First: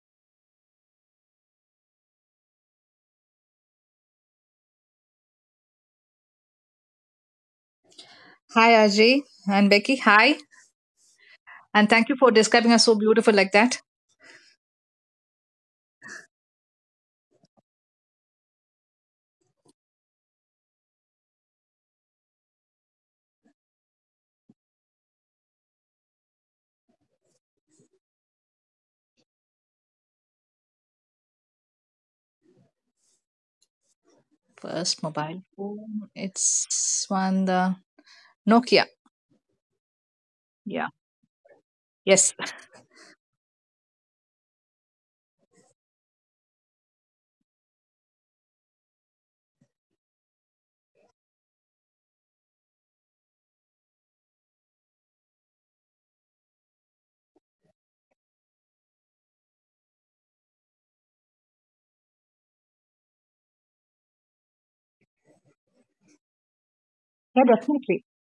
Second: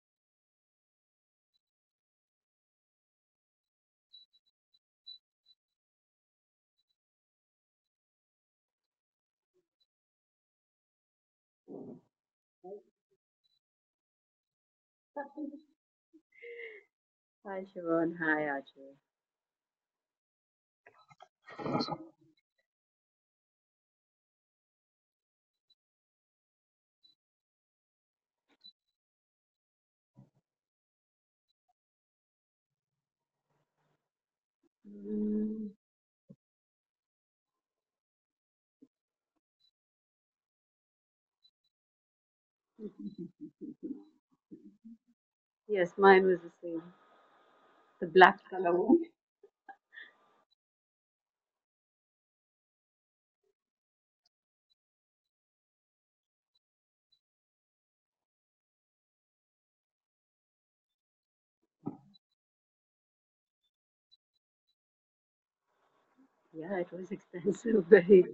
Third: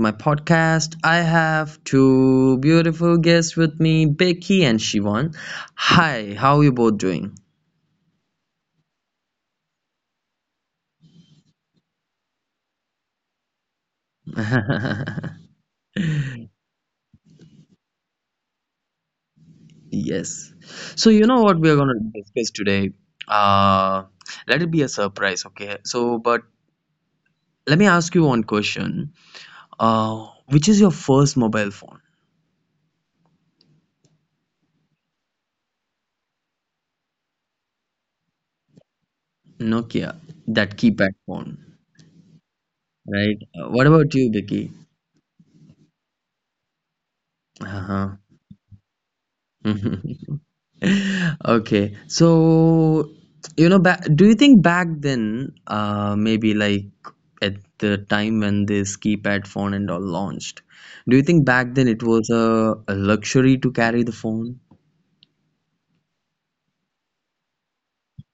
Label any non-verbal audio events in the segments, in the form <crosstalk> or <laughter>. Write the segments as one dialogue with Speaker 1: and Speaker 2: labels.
Speaker 1: my podcast. I have two beautiful guests with me, Becky and Shivan. Hi, how are you both doing?
Speaker 2: Hi, Ajay and Becky. Hi, and thank you for describing us so beautiful like that.
Speaker 1: <laughs>
Speaker 3: Hi, Siobhan. Hi, Ajay.
Speaker 1: Yes. So, you know what we are going to discuss today? Uh, Let it be a surprise, okay? So, but let me ask you one question. Which is your first mobile phone?
Speaker 2: First mobile
Speaker 3: Mm.
Speaker 2: phone, it's one the Nokia.
Speaker 1: Nokia, that
Speaker 2: Yeah.
Speaker 1: keypad phone,
Speaker 2: Yes.
Speaker 1: right? What about
Speaker 3: <laughs>
Speaker 1: you, Becky?
Speaker 3: Yes, mine was the same. The
Speaker 1: Uh-huh.
Speaker 3: black color one.
Speaker 1: <laughs> Okay, so do you think back then, maybe like at the time when this keypad phone and all launched, do you think back then it was a luxury to carry the phone?
Speaker 3: Yeah, it was
Speaker 2: Yeah,
Speaker 3: expensive, <laughs>
Speaker 2: definitely.
Speaker 3: very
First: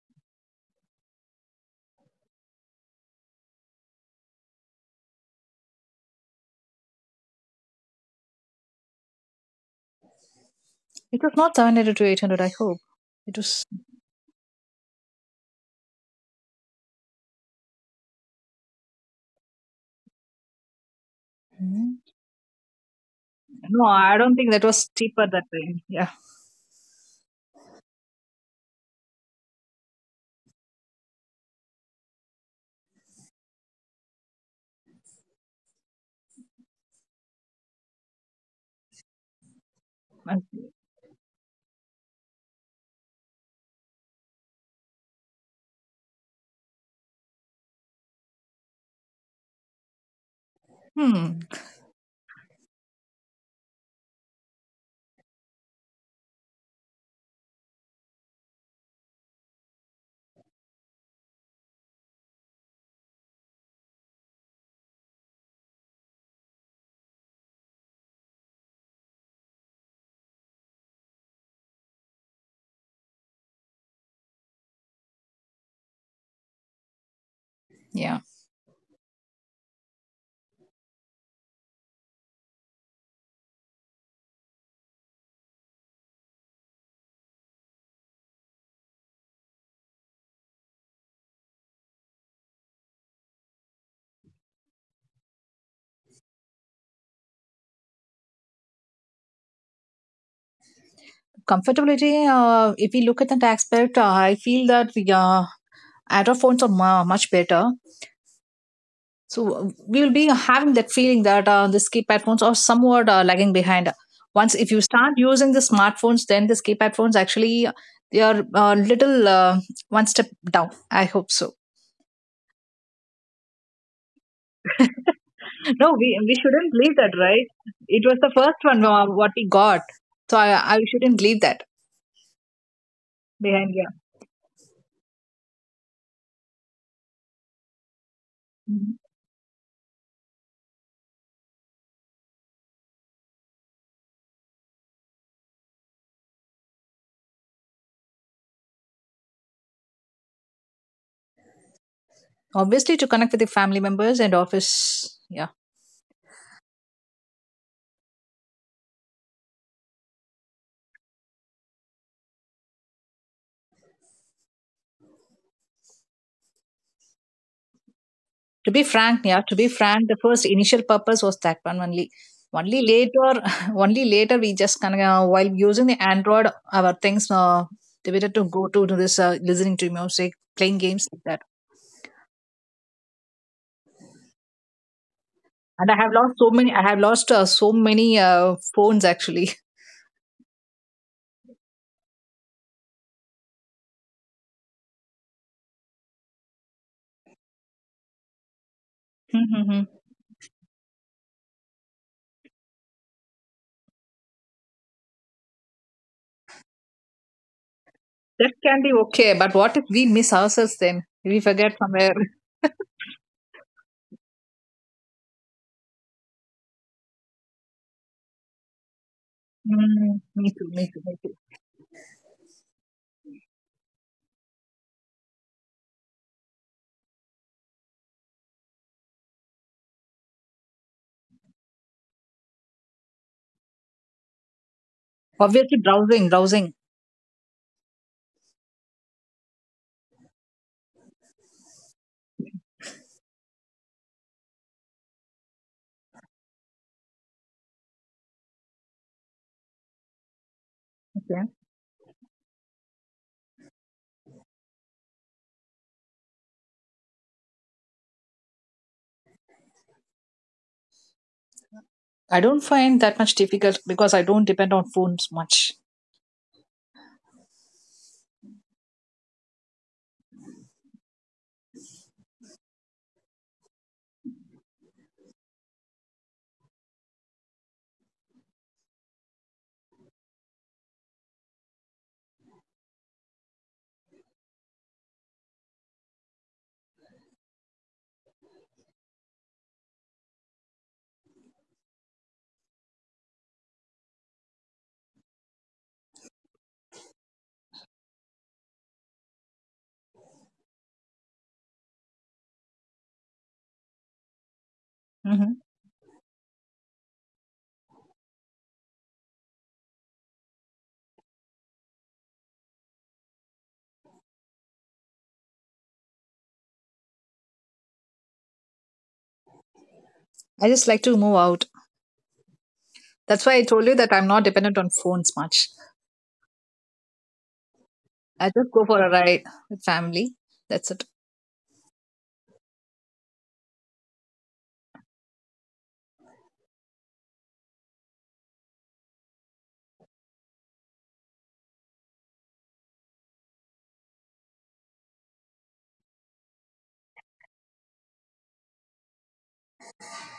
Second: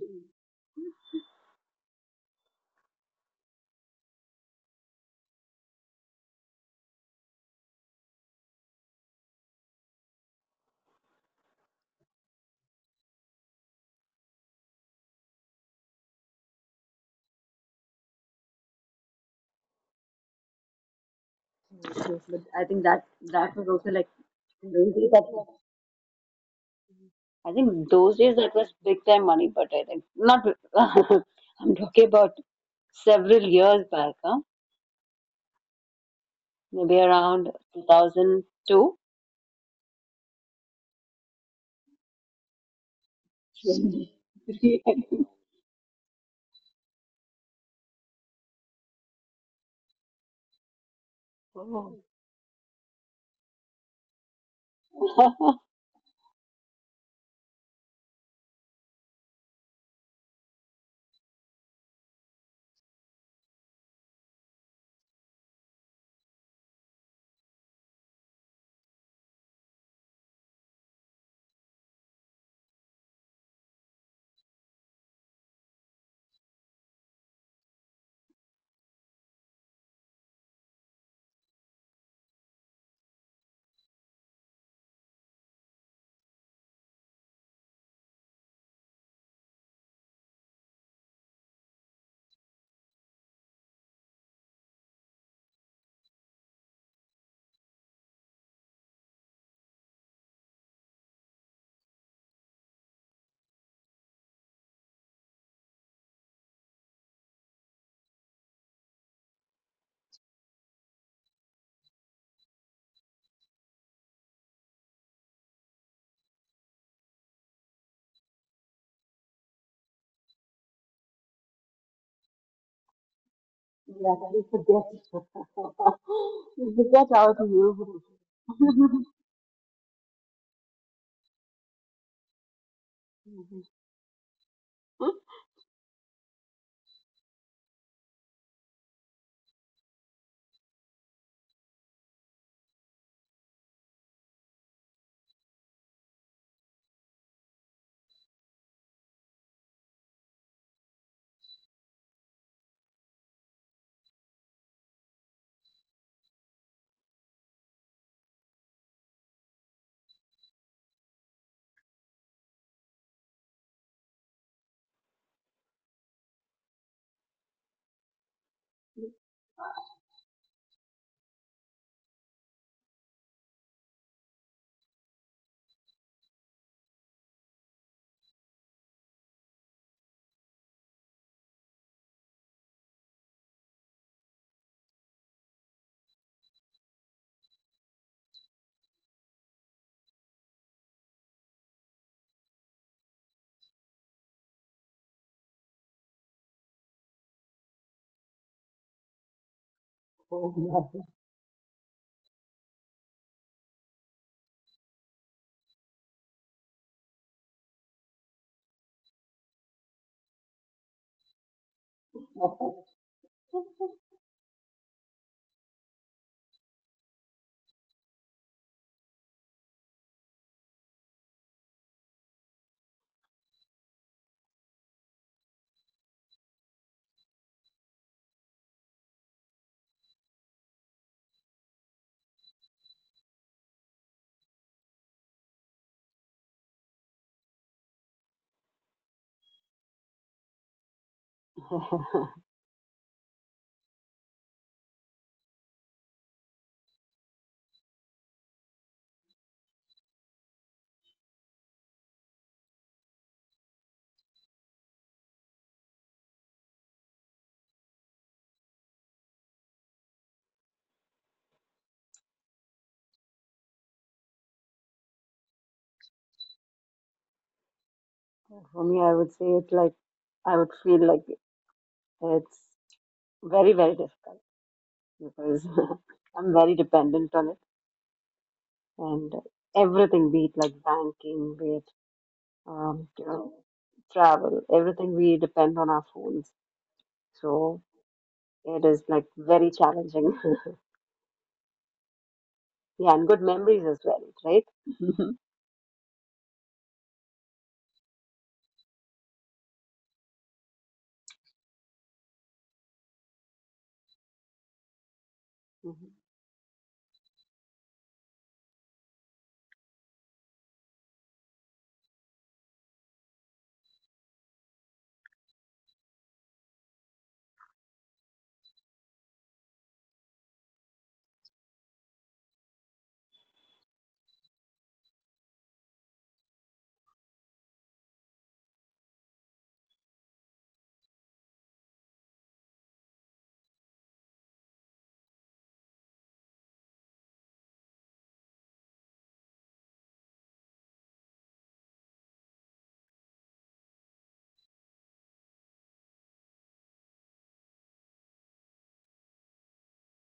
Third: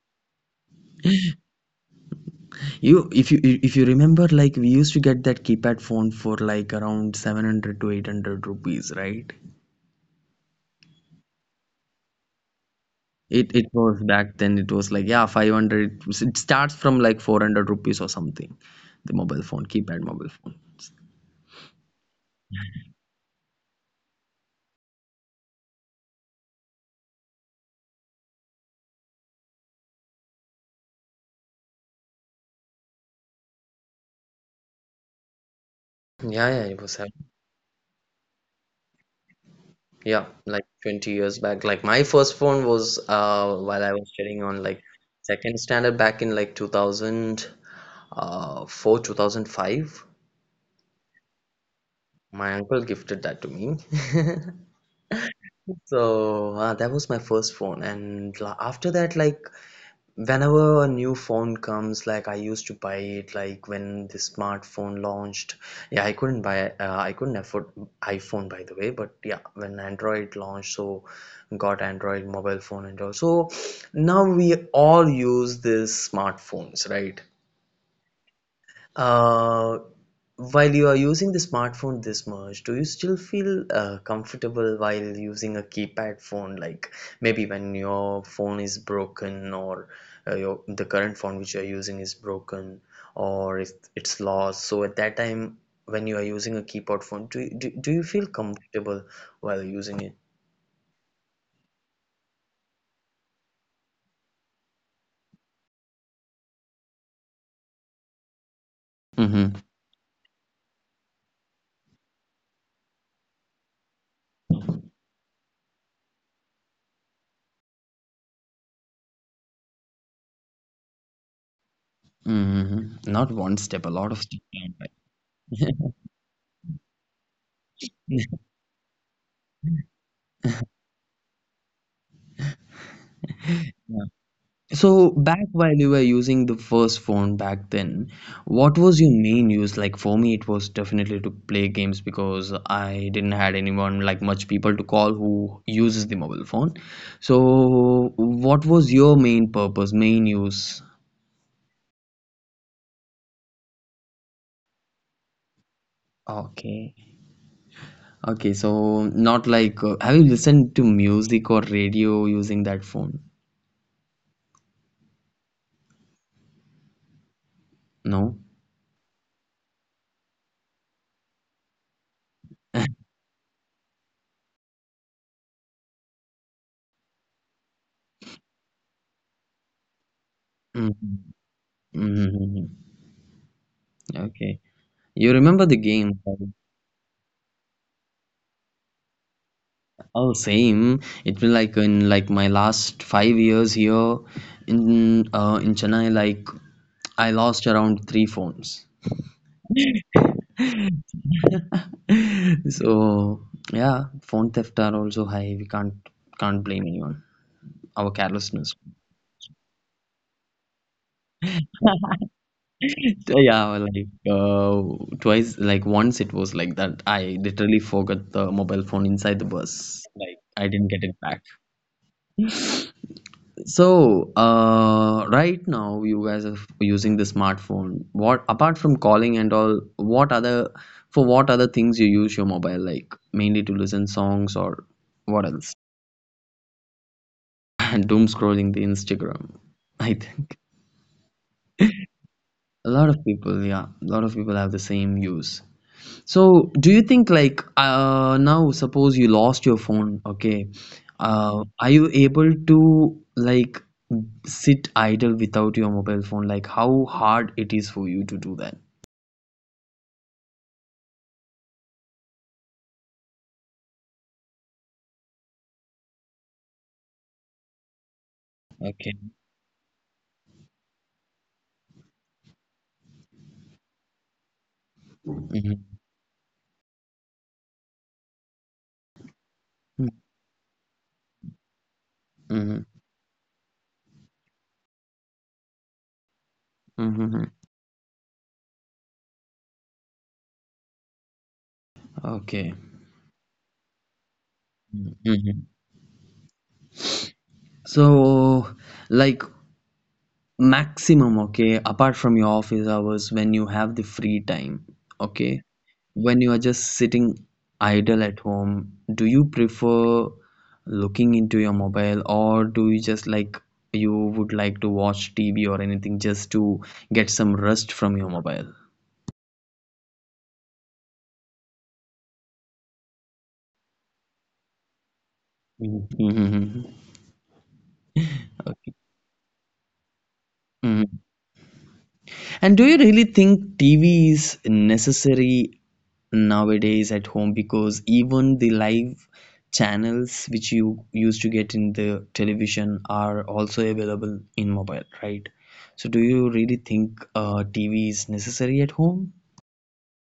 Speaker 1: You, if you remember, like we used to get that keypad phone for like around 700 to 800 rupees, right?
Speaker 2: It was not 700 to 800. I hope it
Speaker 1: It
Speaker 2: was.
Speaker 1: it was back then. It was like, yeah, 500. It starts from like 400 rupees or something. The mobile phone, keypad mobile phone.
Speaker 2: Hmm.
Speaker 3: expensive. But I think that was
Speaker 2: No,
Speaker 3: also like
Speaker 2: I don't think that
Speaker 3: in
Speaker 2: was
Speaker 3: those days
Speaker 2: cheaper
Speaker 3: that
Speaker 2: that
Speaker 3: was,
Speaker 2: time. Yeah.
Speaker 3: I think those days that was big time money, but I think not. <laughs> I'm talking about several years back, huh?
Speaker 1: Yeah, yeah, it was
Speaker 3: Maybe around 2002.
Speaker 1: Yeah, like 20 years back. Like my first phone was while I was
Speaker 3: <laughs>
Speaker 1: studying on like second standard back in like 2000 4 2005.
Speaker 2: Hmm.
Speaker 1: My uncle gifted that to me. <laughs>
Speaker 3: Oh, <laughs>
Speaker 1: So that was my first phone, and after that, like whenever a new phone comes, like I used to buy it, like when the smartphone launched. Yeah, I couldn't buy, I couldn't afford iPhone, by the way, but yeah, when Android launched, so got Android mobile phone and all. So now we all use these smartphones, right?
Speaker 2: Yeah.
Speaker 1: Uh, while you are using the smartphone this much, do you still feel comfortable while using a keypad phone? Like maybe when your phone is broken, or your the current phone which you are using is broken, or if it's lost. So at that time, when you are using a keypad phone, do you feel comfortable while using it?
Speaker 2: Comfortability. If we look at that aspect, I feel that the Android phones are much better.
Speaker 1: Mm-hmm.
Speaker 2: So we will be having that feeling that these keypad phones are somewhat lagging behind. Once if you start using the smartphones, then the keypad phones actually they are a little one step down. I hope so. <laughs>
Speaker 1: Mm-hmm. Not one step, a
Speaker 3: yeah,
Speaker 1: lot of step
Speaker 3: I
Speaker 1: down,
Speaker 3: forget. <laughs>
Speaker 1: right?
Speaker 2: No,
Speaker 3: I
Speaker 2: we shouldn't believe
Speaker 3: forget
Speaker 2: that,
Speaker 3: how to
Speaker 2: right?
Speaker 3: use
Speaker 2: It was the
Speaker 3: it.
Speaker 2: first one
Speaker 3: <laughs>
Speaker 2: what we got, so I shouldn't leave that behind. Yeah.
Speaker 1: <laughs> So back while you were using the first phone back then, what
Speaker 2: Mhm.
Speaker 1: was your main use? Like for me, it was definitely to play games because I didn't had anyone, like much people to call who uses the mobile phone. So what was your main purpose, main use?
Speaker 2: Obviously, to connect with the family members and office. Yeah.
Speaker 1: Okay. Okay, so not like, have you listened to music or radio using that phone? No?
Speaker 2: To be frank, yeah, to be frank, the first initial purpose was that one only. Only later, <laughs> only later we just kind of while using the Android, our things debated to go to this listening to music, playing games like
Speaker 1: Mm-hmm.
Speaker 2: that.
Speaker 1: Okay. You remember the
Speaker 2: And I have
Speaker 1: game,
Speaker 2: lost
Speaker 1: right?
Speaker 2: so many. I have lost so many phones actually.
Speaker 1: Oh, same. It will like in like my last 5 years here in Chennai, like I lost around 3 phones.
Speaker 2: <laughs> hmm
Speaker 3: Oh, yeah.
Speaker 1: <laughs> So yeah, phone theft are also high. We Can't blame anyone. Our
Speaker 2: That
Speaker 1: carelessness.
Speaker 2: can be okay, but what if we miss ourselves then? We forget
Speaker 1: <laughs>
Speaker 2: somewhere. <laughs>
Speaker 3: <laughs>
Speaker 1: So, yeah, like twice, like once it was like that. I literally forgot the mobile phone inside the bus. Like
Speaker 2: Me
Speaker 1: I
Speaker 2: too, me
Speaker 1: didn't get
Speaker 2: too,
Speaker 1: it
Speaker 2: me too.
Speaker 1: back. So, right now you guys are using the smartphone. What, apart from calling and all, what other for what other things you use your mobile, like? Mainly to listen songs or what else?
Speaker 2: Obviously, browsing, browsing.
Speaker 1: <laughs> And doom scrolling the Instagram. I think a lot of people have the same use. So, do you think like, now suppose you lost your phone, okay? Are you able to like sit idle without your mobile phone? Like how hard it is for you to do that?
Speaker 2: I don't find that much difficult because I don't depend on phones much.
Speaker 3: For me, I
Speaker 1: Okay.
Speaker 3: would say it like I would feel like it's very, very difficult because
Speaker 1: Mm-hmm.
Speaker 3: <laughs> I'm very dependent on it and everything, be it like banking, be it
Speaker 1: Mm-hmm.
Speaker 3: um, you know, travel, everything we depend on our phones.
Speaker 1: Mm-hmm.
Speaker 3: So it is like very challenging. <laughs>
Speaker 1: Okay.
Speaker 3: Yeah, and good memories as well, right? <laughs>
Speaker 1: Mm-hmm. So, like maximum, okay, apart from your office hours when you have the free time, okay?
Speaker 2: hmm
Speaker 3: Mhm.
Speaker 1: When you are just sitting idle at home, do you prefer looking into your mobile, or do you just like you would like to watch TV or anything just to get some rest from your mobile?
Speaker 2: I just like to move out. That's why I told you that I'm not dependent on phones much.
Speaker 1: Mhm. Mhm.
Speaker 2: I just go
Speaker 1: Okay.
Speaker 2: for a ride with family. That's it.
Speaker 1: Mm-hmm. And do you really think TV is necessary nowadays at home? Because even the live channels which you used to get in the television are also available in mobile, right? So, do you really think TV is necessary at home?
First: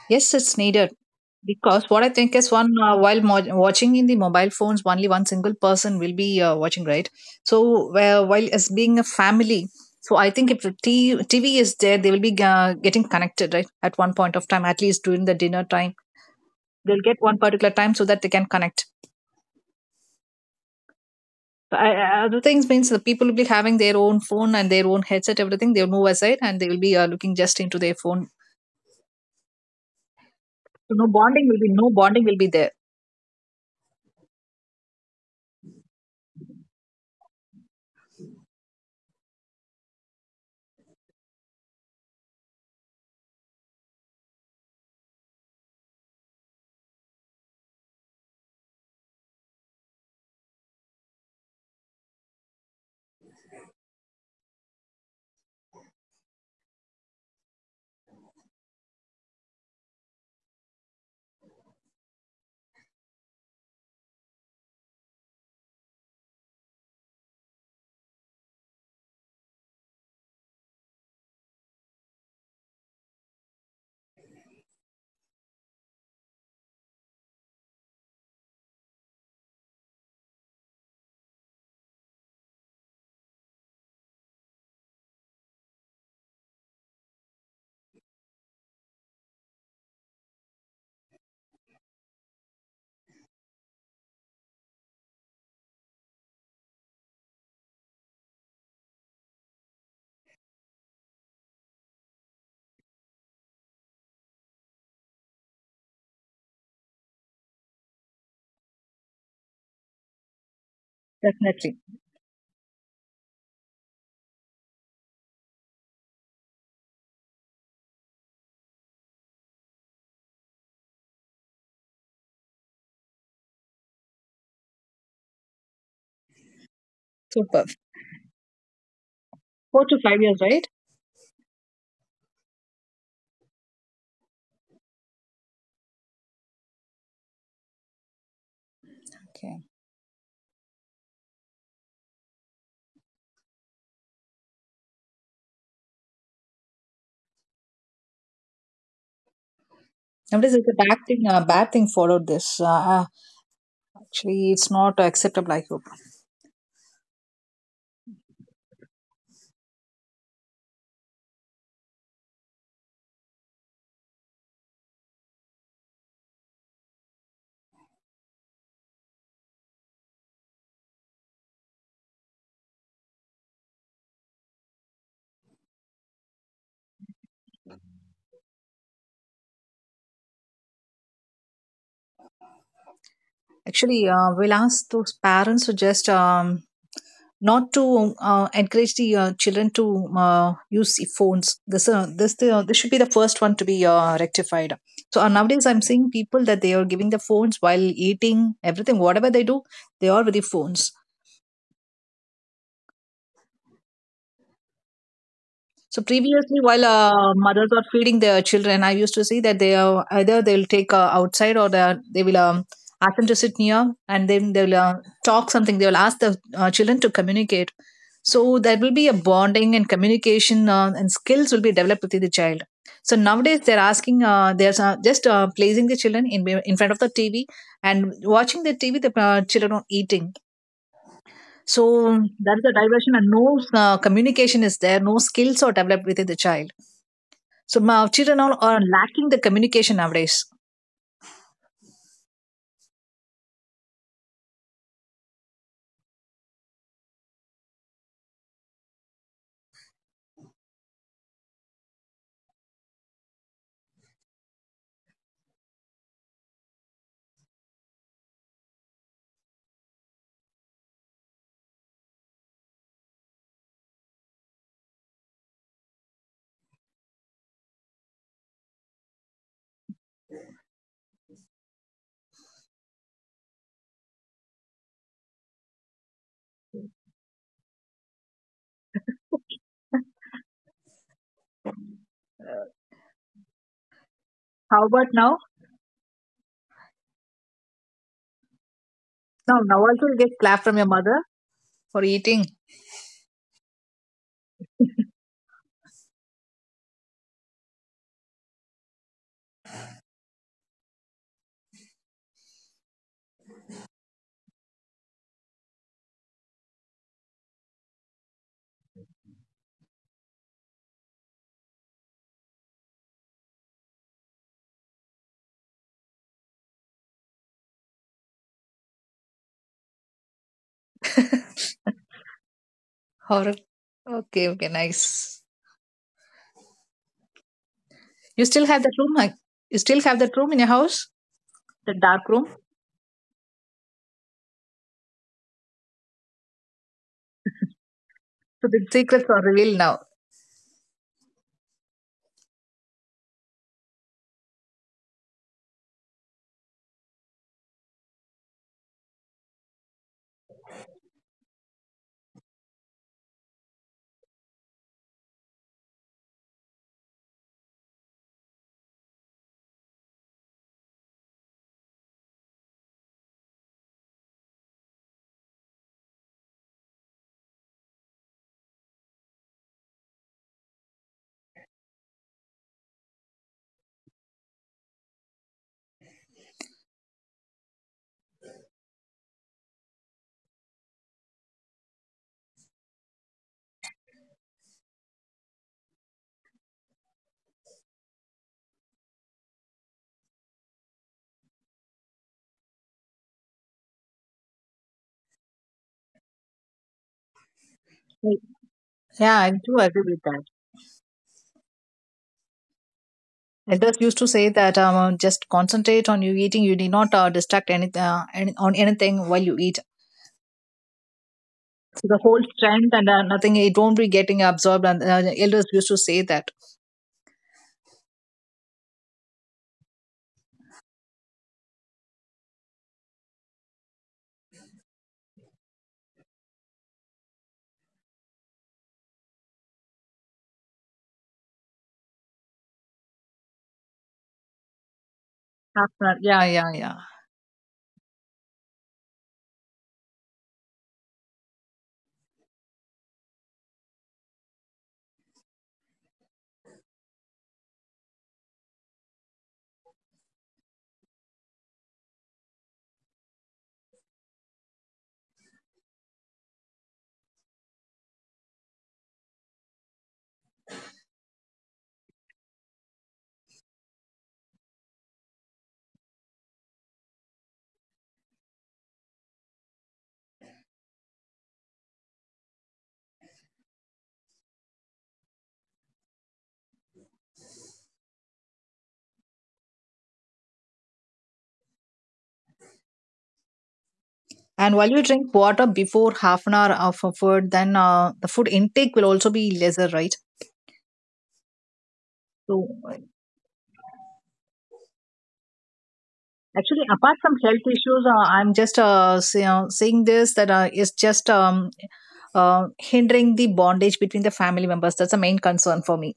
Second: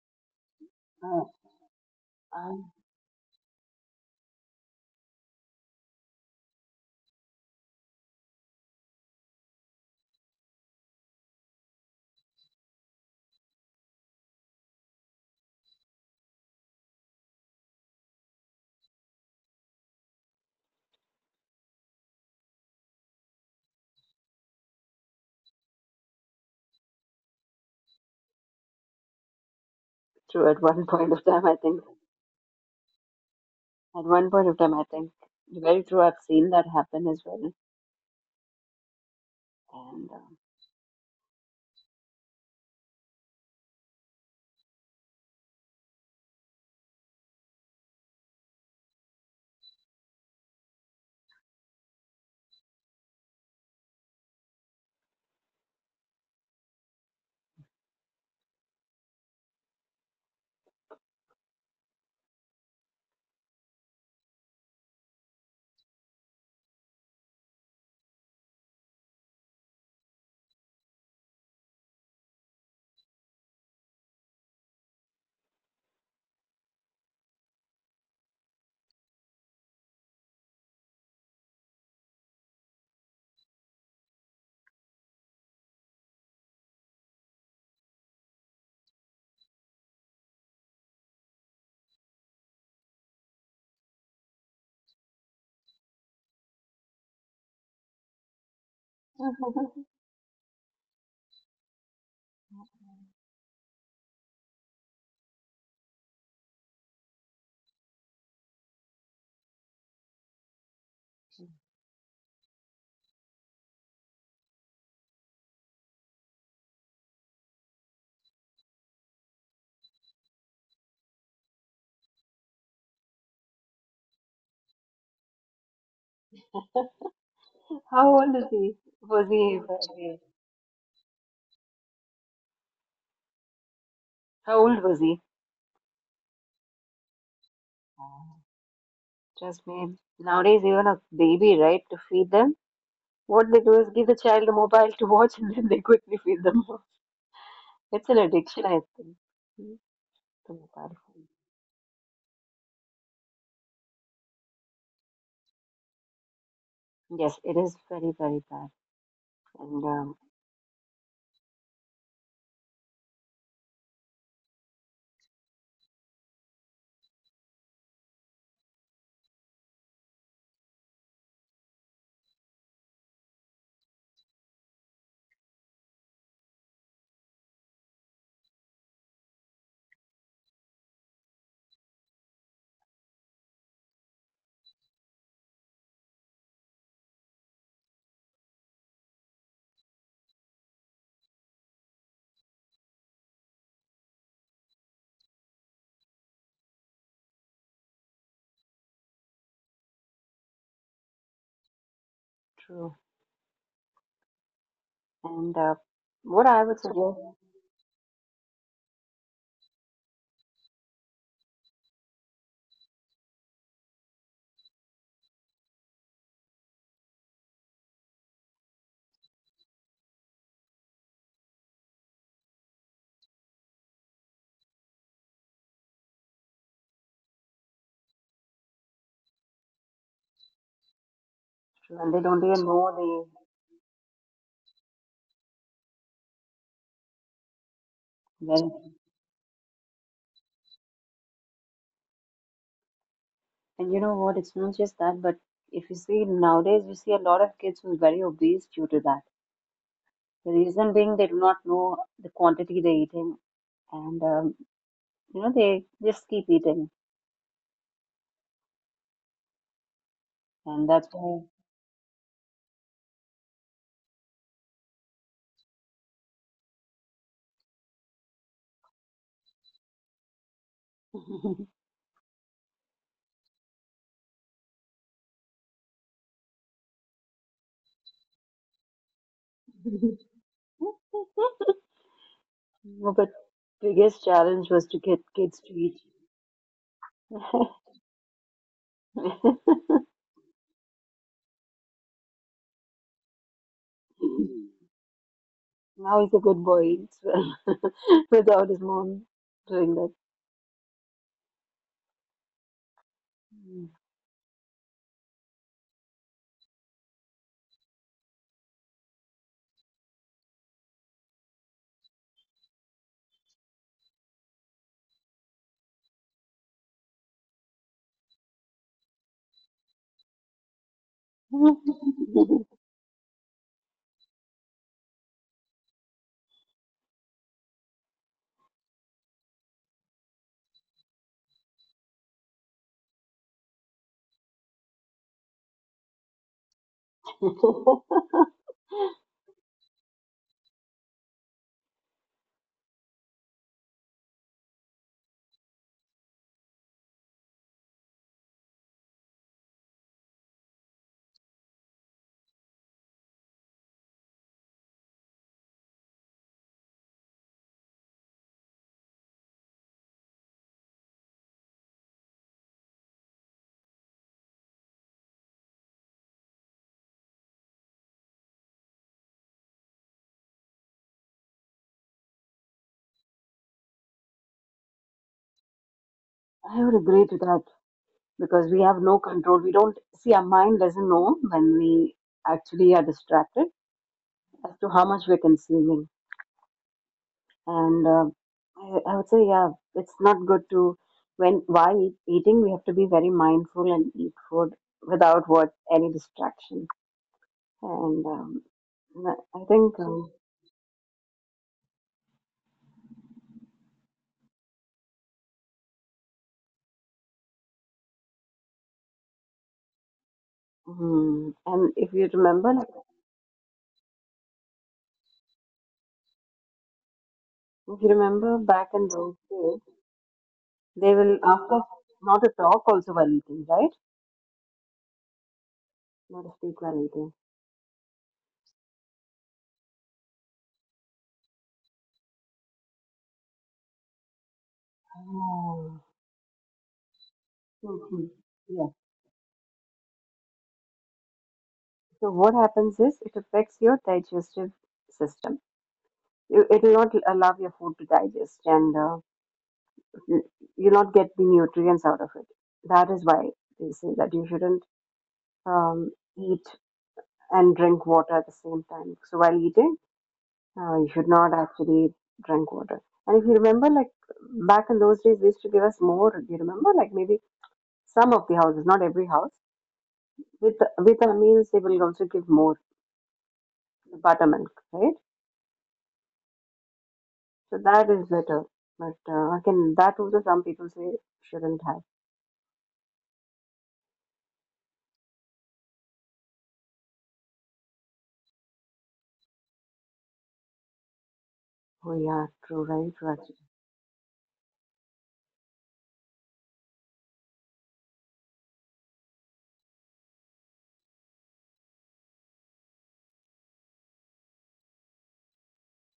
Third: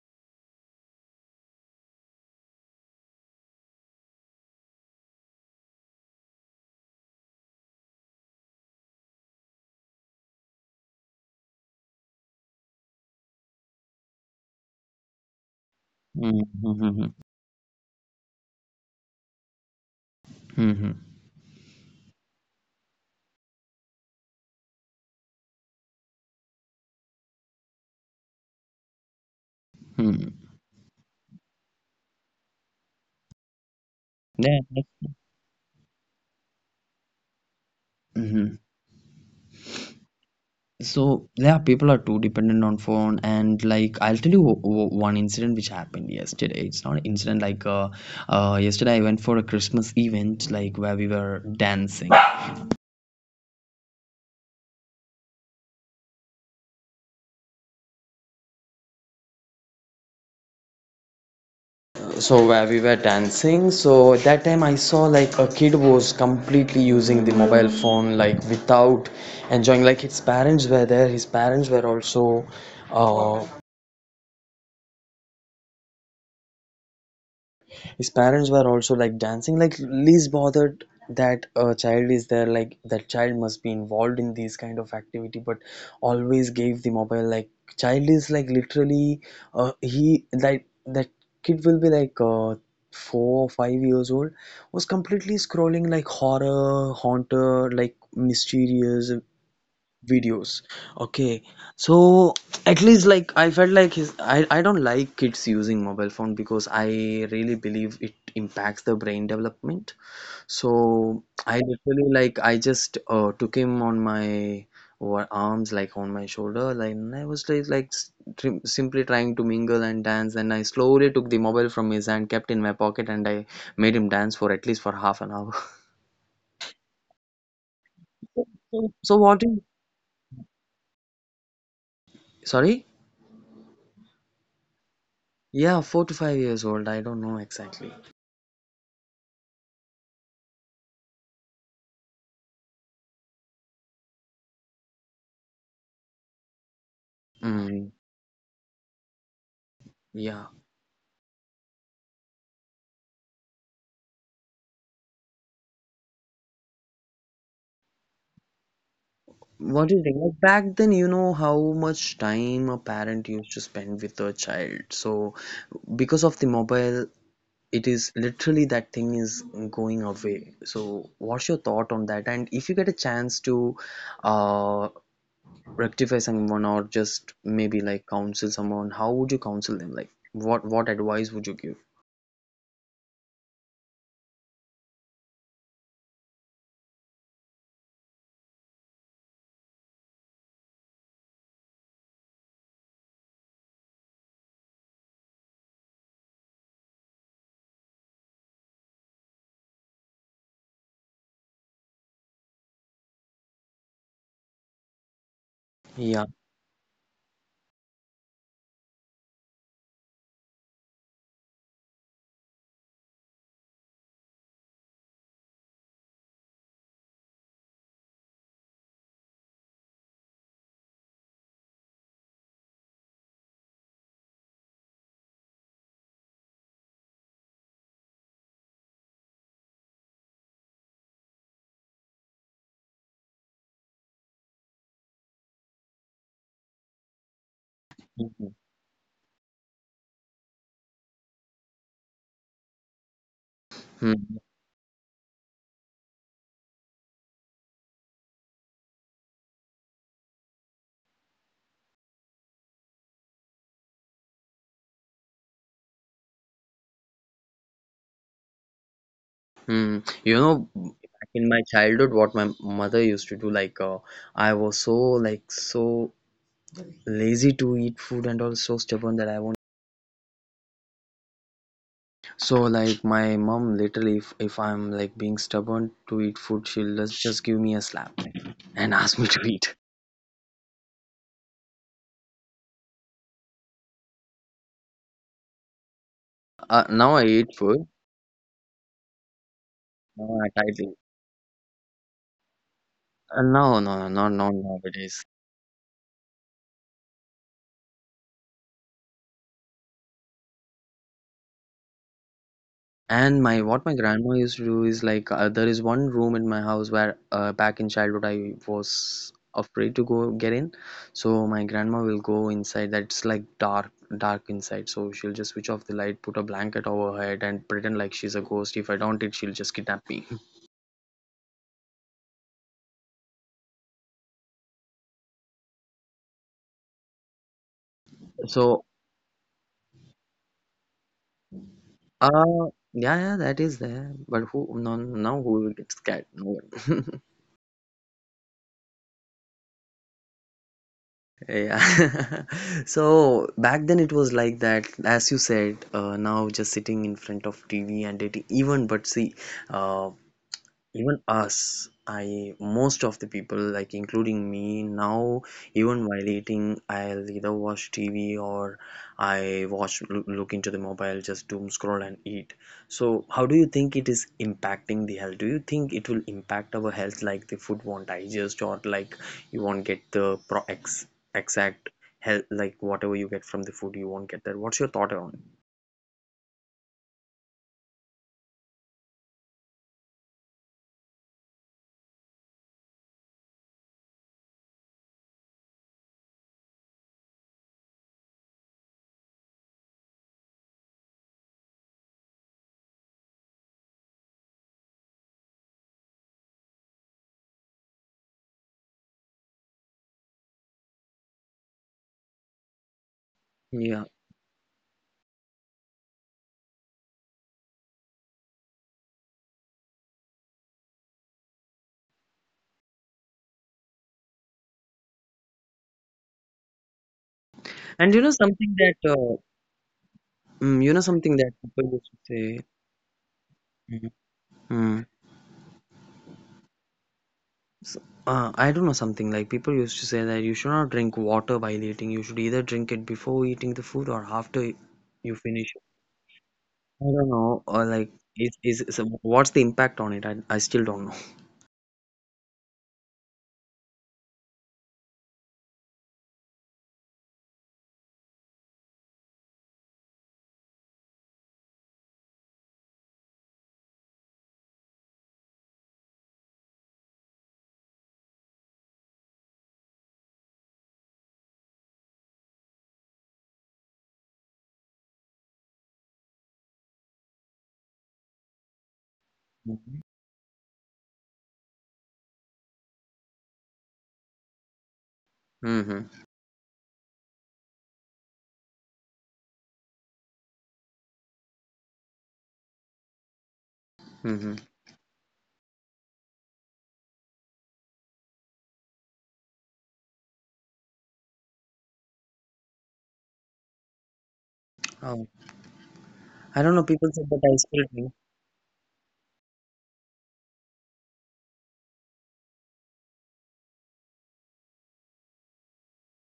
Speaker 2: Yes, it's needed
Speaker 3: Uh,
Speaker 2: because what I think is
Speaker 3: I
Speaker 2: one while watching in the mobile phones, only one single person will be watching, right? So while as being a family, so I think if the TV is there, they will be getting connected, right? At one point of time, at least during the dinner time, they'll
Speaker 1: Mm-hmm.
Speaker 2: get one particular time so that they can connect.
Speaker 1: Mm-hmm.
Speaker 2: I, other things means the people will be having their own phone and their own headset, everything. They'll move aside and they will be looking just into their phone.
Speaker 1: Mm-hmm.
Speaker 3: through at one <laughs>
Speaker 2: So
Speaker 3: point of time, I think.
Speaker 2: no bonding will be there.
Speaker 3: At one point of time, I think very true. I've seen that happen as well.
Speaker 1: Yeah.
Speaker 3: And
Speaker 1: So yeah, people are too dependent on phone, and like I'll tell you one incident which happened yesterday. It's not an incident like, yesterday I went for a Christmas event, like where we were dancing. So at that time I saw like a kid was completely using the mobile phone, like without enjoying, like his parents were there. Uh, His parents were also like dancing, like least bothered that a child is there, like that child must be involved in these kind of activity, but always gave the mobile. Like child is like literally, he like that kid will be like 4 or 5 years old, was completely scrolling like horror, haunter, like mysterious
Speaker 3: uh,
Speaker 1: videos, okay? So at least like I felt like his, I don't like kids using mobile phone, because I really believe it impacts the brain development. So I
Speaker 2: Definitely,
Speaker 1: literally like I just took him on my arms, like on my shoulder, like, and I was like, simply trying to mingle and dance, and I slowly took the mobile from his hand, kept in my pocket, and I made him dance for at least for half an hour.
Speaker 2: super.
Speaker 3: <laughs> how
Speaker 1: <laughs>
Speaker 3: old is he?
Speaker 1: So,
Speaker 3: Was he
Speaker 2: Four to
Speaker 3: very?
Speaker 2: five years, right?
Speaker 1: sorry?
Speaker 3: How old was he?
Speaker 1: Yeah, 4 to 5 years old. I don't know exactly.
Speaker 2: Okay.
Speaker 3: Trust me. Nowadays, even a baby, right, to feed them, what they do is give the child a mobile to watch, <laughs> and then they quickly feed them. <laughs>
Speaker 1: Mm,
Speaker 3: It's an addiction, I think. hmm,
Speaker 1: yeah.
Speaker 3: The
Speaker 2: Nowadays, it's a
Speaker 3: mobile
Speaker 2: bad thing.
Speaker 3: phone.
Speaker 2: Bad thing followed this. Actually, it's not acceptable. I hope.
Speaker 3: Yes, it is very, very bad. And
Speaker 1: What do you think? Like back then, you know how much time a parent used to spend with their child. So because of the mobile, it is literally that thing is going away. So what's your thought on that? And if you get a chance to uh rectify someone, or just maybe like counsel someone, how would you counsel them? Like what advice would you give?
Speaker 2: Actually, we'll ask those parents to just not to encourage the children to use the phones. This should be the first one to be rectified. So nowadays, I'm seeing people that they are giving the phones while eating everything. Whatever they do, they are with the phones.
Speaker 3: true. And
Speaker 2: So
Speaker 1: Yeah.
Speaker 3: what
Speaker 2: previously,
Speaker 3: I would
Speaker 2: while
Speaker 3: suggest,
Speaker 2: mothers are feeding their children, I used to see that they are either they'll take outside or they will ask them to sit near, and then they'll talk something. They will ask the children to communicate. So there will be a bonding and communication and skills will be developed within the child. So nowadays they're just placing the children in front of the TV and watching the TV. The children are eating. So
Speaker 3: true, and they don't
Speaker 2: that
Speaker 3: even
Speaker 2: is a diversion,
Speaker 3: know
Speaker 2: and no communication is there. No skills are developed within the child. So now children
Speaker 1: Mhm.
Speaker 2: now are
Speaker 3: the.
Speaker 2: lacking the communication nowadays.
Speaker 3: And you know
Speaker 1: Hmm.
Speaker 3: what? It's not just that, but if you see nowadays, you see a lot of kids who are very obese due to that. The reason being they do not know the quantity they're eating, and you know they just keep eating,
Speaker 1: Hmm. You know,
Speaker 3: and that's
Speaker 1: back
Speaker 3: why.
Speaker 1: in my childhood, what my mother used to do, like, I was so so lazy to eat food, and also stubborn that I won't.
Speaker 3: <laughs>
Speaker 1: So like my mom, literally, if I'm like being stubborn to eat food, she'll just give me a slap and ask me to eat.
Speaker 3: No, but biggest challenge
Speaker 2: How
Speaker 3: was to
Speaker 2: about
Speaker 3: get
Speaker 2: now?
Speaker 3: kids to eat. <laughs>
Speaker 1: Now I eat food.
Speaker 2: Now, now also you get
Speaker 1: Now I
Speaker 2: clap
Speaker 1: try
Speaker 2: from your
Speaker 1: to.
Speaker 2: mother for eating.
Speaker 1: No, no, no, not not nowadays.
Speaker 3: Now he's a good boy, he eats well <laughs> without his mom doing that.
Speaker 1: And my, what my grandma used to do is like, there is one room in my house where, back in childhood I was afraid to go get in. So my grandma will go inside. That's like dark, dark inside. So she'll just switch off the light, put a blanket over her head, and pretend like she's a ghost. If I don't it, she'll just kidnap me. <laughs>
Speaker 3: Mm.
Speaker 2: <laughs>
Speaker 3: <laughs>
Speaker 2: Or okay, okay, nice. You still have
Speaker 1: So
Speaker 2: that room? Like, you still have that room in your house? The dark room.
Speaker 1: uh yeah, yeah, that is there. But who, no now who will get scared? No one. <laughs>
Speaker 2: So the secrets are revealed now.
Speaker 1: Yeah. <laughs> So back then it was like that, as you said, now just sitting in front of TV and dating, even but see, uh, even us, I, most of the people, like including me now, even while eating, I'll either watch TV or I watch look into the mobile, just doom scroll and eat. So, how do you think it is impacting the health? Do you think it will impact our health, like the food won't digest, or like you won't get the pro ex exact health, like whatever you get from the food, you won't get that. What's your thought on
Speaker 3: I would agree to that, because we have no control. We don't see, our mind doesn't know when we actually are distracted as to how much we're consuming. And I would say, yeah, it's not good to, when while eating we have to be very mindful and eat food without what any distraction. And
Speaker 2: Yeah, I
Speaker 3: I
Speaker 2: do
Speaker 3: think,
Speaker 2: agree with that.
Speaker 1: it?
Speaker 2: Elders
Speaker 1: Yeah,
Speaker 2: used to say that just concentrate on you eating. You need not distract on anything while you eat.
Speaker 3: and
Speaker 2: So
Speaker 3: if
Speaker 2: the
Speaker 3: you
Speaker 2: whole
Speaker 3: remember,
Speaker 2: strength
Speaker 3: like,
Speaker 2: and nothing, it won't be getting absorbed. And elders used to say that.
Speaker 3: if you
Speaker 1: and you know
Speaker 3: remember
Speaker 1: something
Speaker 3: back in
Speaker 1: that,
Speaker 3: those days,
Speaker 1: you know
Speaker 3: they
Speaker 1: something
Speaker 3: will
Speaker 1: that
Speaker 3: ask us
Speaker 1: people used
Speaker 3: not to
Speaker 1: to
Speaker 3: talk also while eating, right?
Speaker 1: say. Hmm.
Speaker 3: Not to speak while eating.
Speaker 1: S- I don't know, something like people used to say that you should not drink water while eating. You should either drink it before eating the food or after you finish it.
Speaker 2: Half an hour. Yeah, yeah, yeah.
Speaker 1: I don't know. Or like,
Speaker 3: Mhm.
Speaker 1: is
Speaker 3: Yeah.
Speaker 1: so what's the impact on it? I still don't know.
Speaker 3: So what happens is, it affects your digestive system. It will not allow your food to digest, and you- you'll not get the nutrients out of it. That is why they say that you shouldn't um, eat and drink water at the same time. So while eating, you should not actually drink water. And if you remember, like back in those days, they used to give us more. Do you remember? Like maybe some of the houses, not every house.
Speaker 1: Mhm.
Speaker 3: With the meals, they will also give more buttermilk, right?
Speaker 1: Mm-hmm.
Speaker 3: So that is better. But again, that also some people say shouldn't have.
Speaker 1: Mm-hmm.
Speaker 2: And while you drink water before half an hour of a food, then the food intake will also be lesser, right?
Speaker 3: Oh yeah,
Speaker 2: So
Speaker 3: true,
Speaker 2: uh,
Speaker 3: right, Raji?
Speaker 1: Oh, I don't know.
Speaker 2: Actually,
Speaker 1: People
Speaker 2: apart
Speaker 1: said
Speaker 2: from
Speaker 1: that I
Speaker 2: health
Speaker 1: still drink.
Speaker 2: issues, I'm just saying this that it's just hindering the bondage between the family members. That's the main concern for me.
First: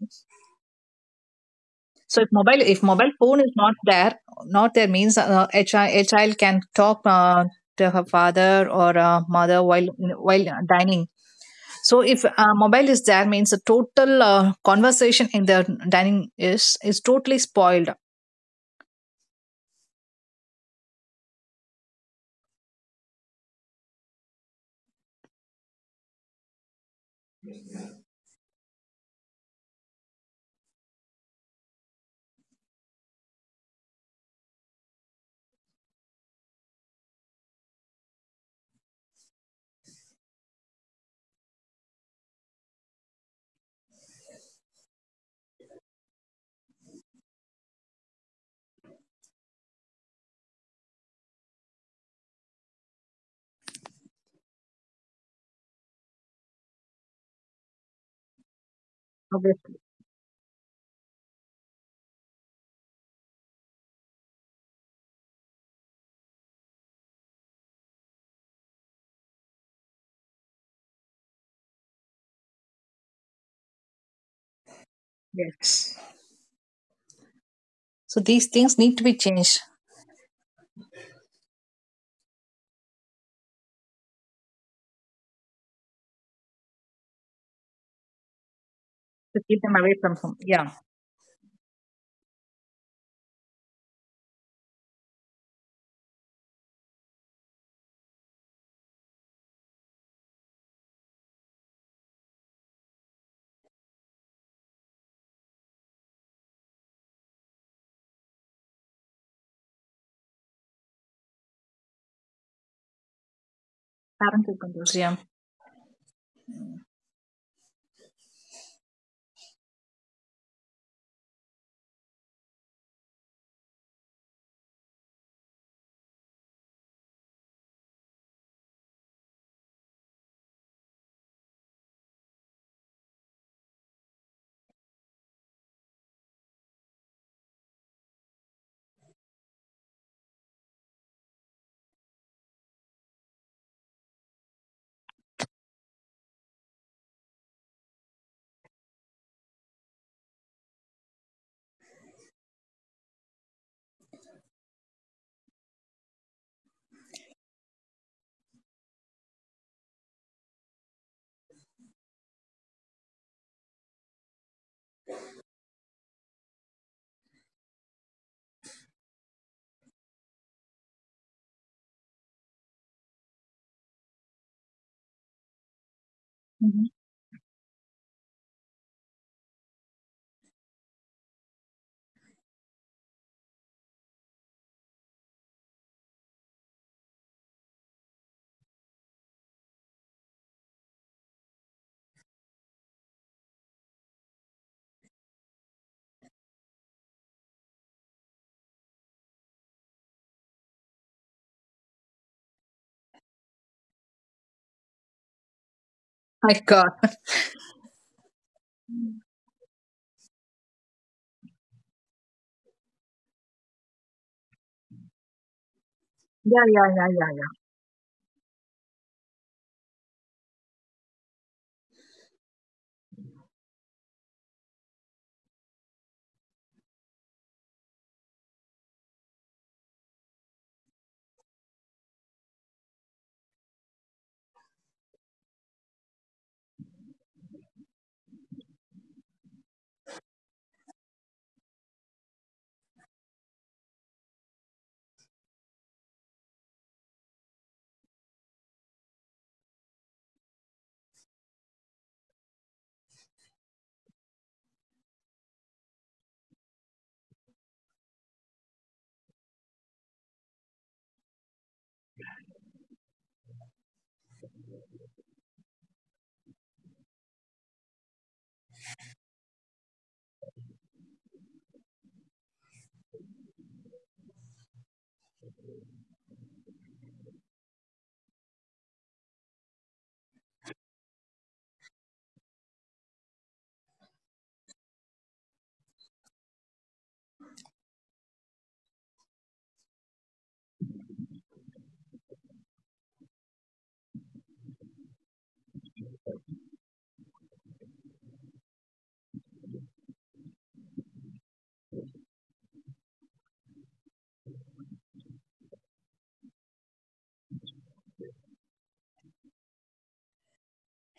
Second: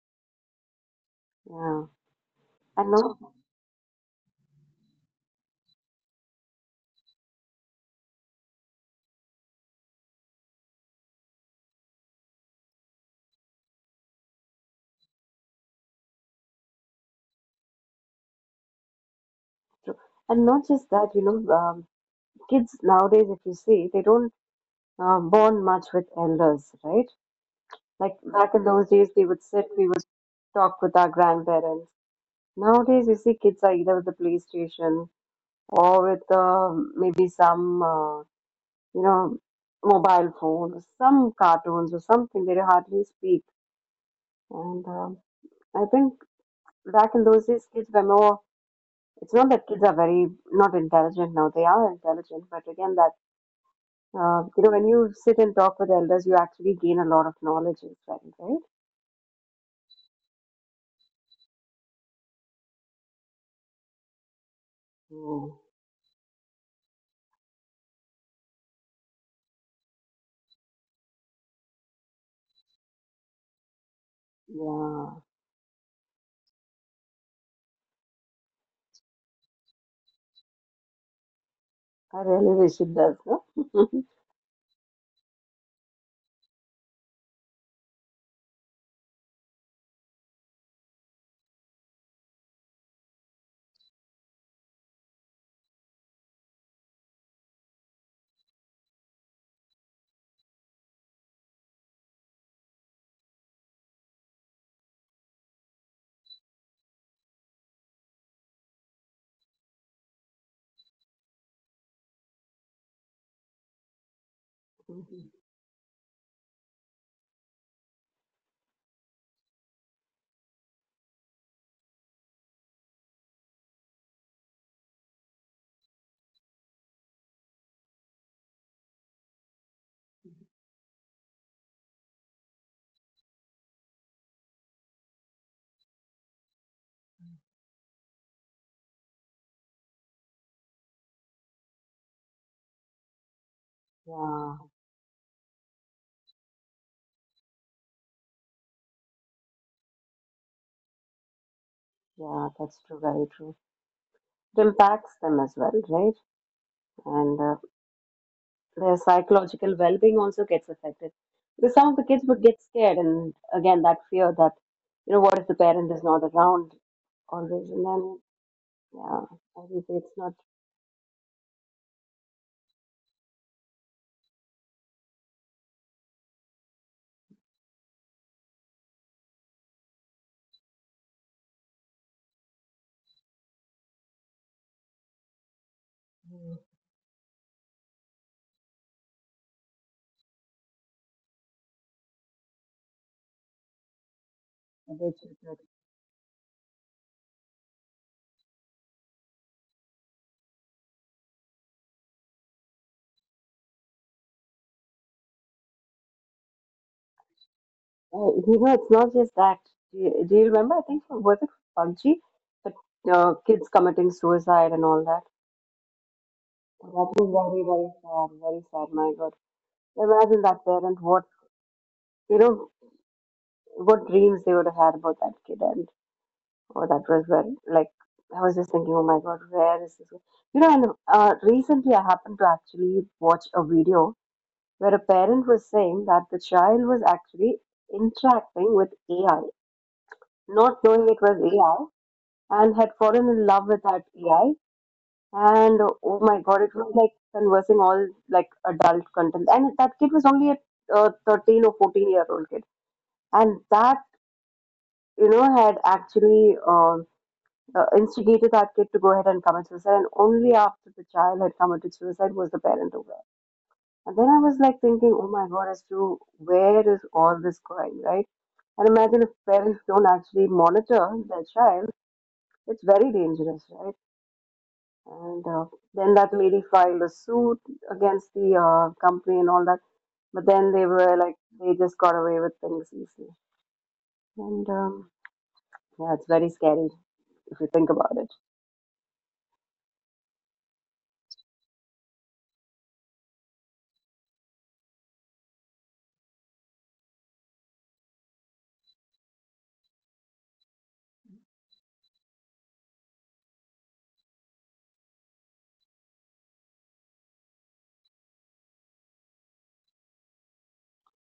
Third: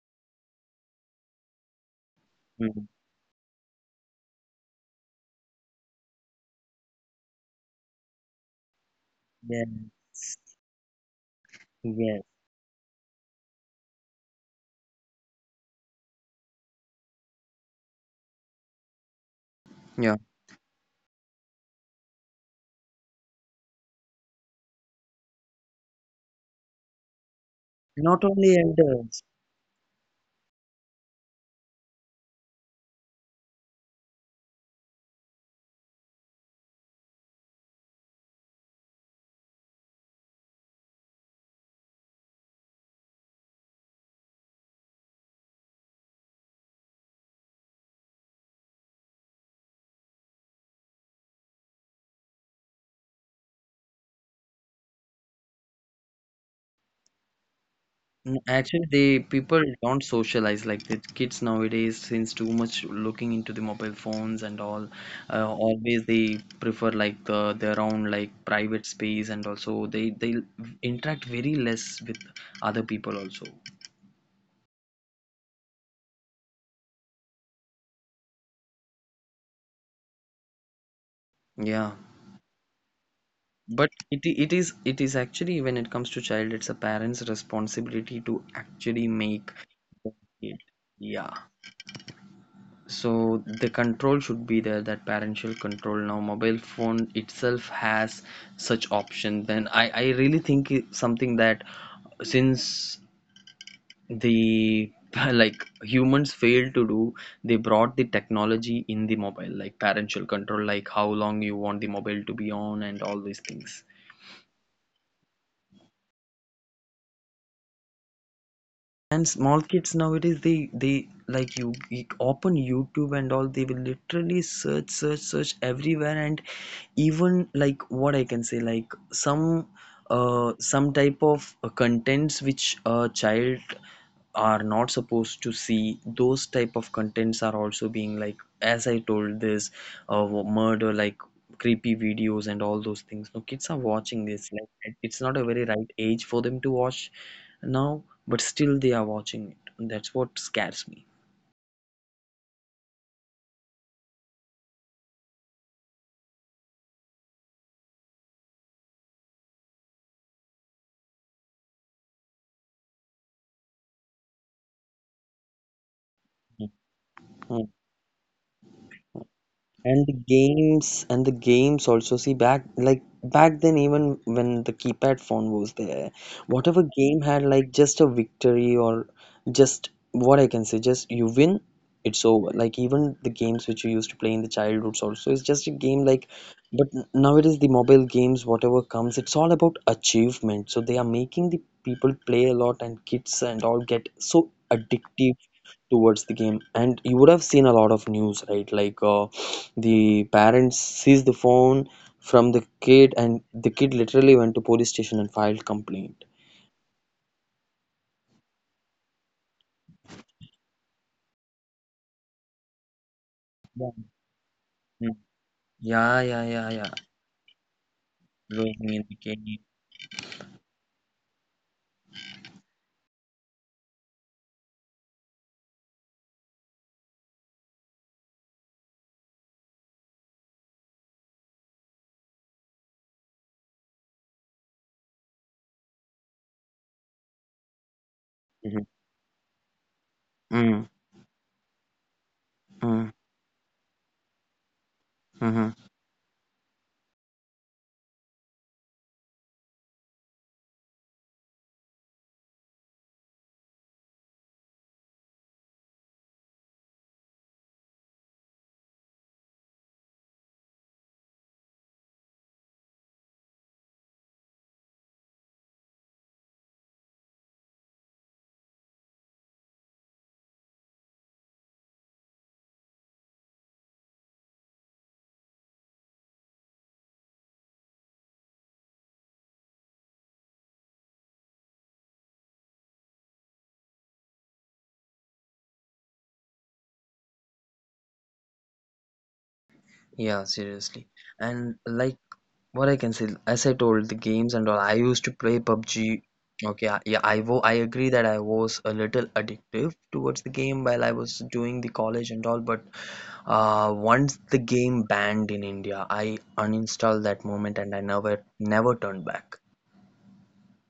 Speaker 3: Yeah,
Speaker 2: So if
Speaker 1: Mm.
Speaker 3: and
Speaker 2: mobile
Speaker 3: not
Speaker 2: phone is not there, not there means child, a child can talk to her father or mother
Speaker 1: Yeah.
Speaker 2: while dining. So
Speaker 1: Yeah.
Speaker 2: if mobile is there means the total conversation in the dining is totally spoiled.
Speaker 3: true.
Speaker 1: Yeah.
Speaker 3: And not just that. You know, kids nowadays, if you see, they don't bond much with elders, right? Like
Speaker 1: Not
Speaker 3: back
Speaker 1: only
Speaker 3: in those days,
Speaker 1: elders.
Speaker 3: we would sit, we would talk with our grandparents. Nowadays, you see, kids are either with the PlayStation or with maybe some, you know, mobile phone, or some cartoons or something. They hardly speak. And I think back in those days, kids were more. It's not that kids are very not intelligent now. They are intelligent, but again, that when you sit and talk with elders, you actually gain a lot of knowledge as well,
Speaker 1: Mm,
Speaker 3: right?
Speaker 1: actually, they people
Speaker 2: Obviously,
Speaker 1: don't socialize like the kids nowadays, since too much looking into the mobile phones and all.
Speaker 3: Mm.
Speaker 1: Always they prefer like their own like private space, and also they interact very less with other people also.
Speaker 3: Yeah,
Speaker 2: yes. So these things need to be changed
Speaker 1: Yeah,
Speaker 3: I really wish it does. No?
Speaker 1: but
Speaker 3: <laughs>
Speaker 1: it is, it is actually when it comes to child, it's a parent's responsibility to actually
Speaker 2: to
Speaker 1: make
Speaker 2: keep them away from home.
Speaker 1: it.
Speaker 2: Yeah,
Speaker 1: Yeah. So the control should be there, that parental control. Now mobile phone itself has such option, then I really think it's something that, since the <laughs> like humans failed to do, they brought the technology in the mobile, like parental control, like how long you want the mobile to be on and all these things.
Speaker 2: parental controls. Yeah.
Speaker 3: Mhm.
Speaker 1: And small kids nowadays, they like you open youtube and all, they will literally search search everywhere. And even, like, what I can say, like some type of contents which a child are not supposed to see, those type of contents are also being, like, as I told, this uh, murder, like creepy videos and all those things. No, kids are watching
Speaker 3: Yeah,
Speaker 1: this, like it's not a very right age for them to watch now, but still they are watching it. That's what scares me.
Speaker 3: yeah, that's true. Very true. It impacts them as well, right? And their psychological well-being also gets affected because some of the kids would get scared, and again, that fear that you know, what if the parent is not around? Always, and then yeah, I think
Speaker 1: And
Speaker 3: it's
Speaker 1: the
Speaker 3: not
Speaker 1: games and the games also, see, back like back then, even when the keypad phone was there,
Speaker 2: Mhm.
Speaker 1: whatever game had like just a victory or just, what I can say, just you win, it's over. Like even the games which you used to play in the childhoods also is just a game, like, but nowadays the mobile games, whatever comes, it's all about achievement. So they are making the people play a lot, and kids and all get so
Speaker 3: a bit
Speaker 1: addictive
Speaker 3: different.
Speaker 1: towards the game. And you would have seen a lot of news, right, like the parents seized the phone from the kid, and the kid literally went to police station and filed complaint.
Speaker 2: My God. <laughs>
Speaker 3: It's not just that. Do you remember? I think from was it PUBG, but kids
Speaker 1: Yeah.
Speaker 3: committing suicide and all that.
Speaker 1: Mm. Yeah, yeah,
Speaker 2: Yeah,
Speaker 1: yeah,
Speaker 2: yeah,
Speaker 1: yeah.
Speaker 2: yeah,
Speaker 3: That is
Speaker 2: yeah, yeah.
Speaker 3: very very sad. Very sad.
Speaker 1: Roaming
Speaker 3: My
Speaker 1: in the
Speaker 3: God,
Speaker 1: game.
Speaker 3: imagine that parent. What, you know, what dreams they would have had about that kid, and oh, that was very like. I was just thinking, oh my God, where is this? And recently I happened to actually watch a video where a parent was saying that the child was actually interacting with
Speaker 1: Mhm.
Speaker 3: AI, not
Speaker 1: Mm.
Speaker 3: knowing it was AI, and had
Speaker 1: Mm.
Speaker 3: fallen in love with that AI. And
Speaker 1: Mhm.
Speaker 3: oh my God, it was like conversing all like adult content. And that kid was only a 13 or 14-year-old kid. And that, had actually instigated that kid to go ahead and commit suicide. And only after the child had committed suicide was the parent aware. And then I was like thinking, oh my God, as to where is all this going, right? And imagine if parents don't actually monitor their child, it's very dangerous, right? And then that lady filed a suit against the company and all that. But then they were like, they just got away with things easily. And yeah, it's very scary if you think about it.
Speaker 1: Yeah, seriously. And, like, what I can say, as I told, the games and all, I used to play PUBG. Okay, I, yeah, I agree that I was a little addictive towards the game while I was doing the college and all, but once the game banned in India, I uninstalled that moment and I never turned back.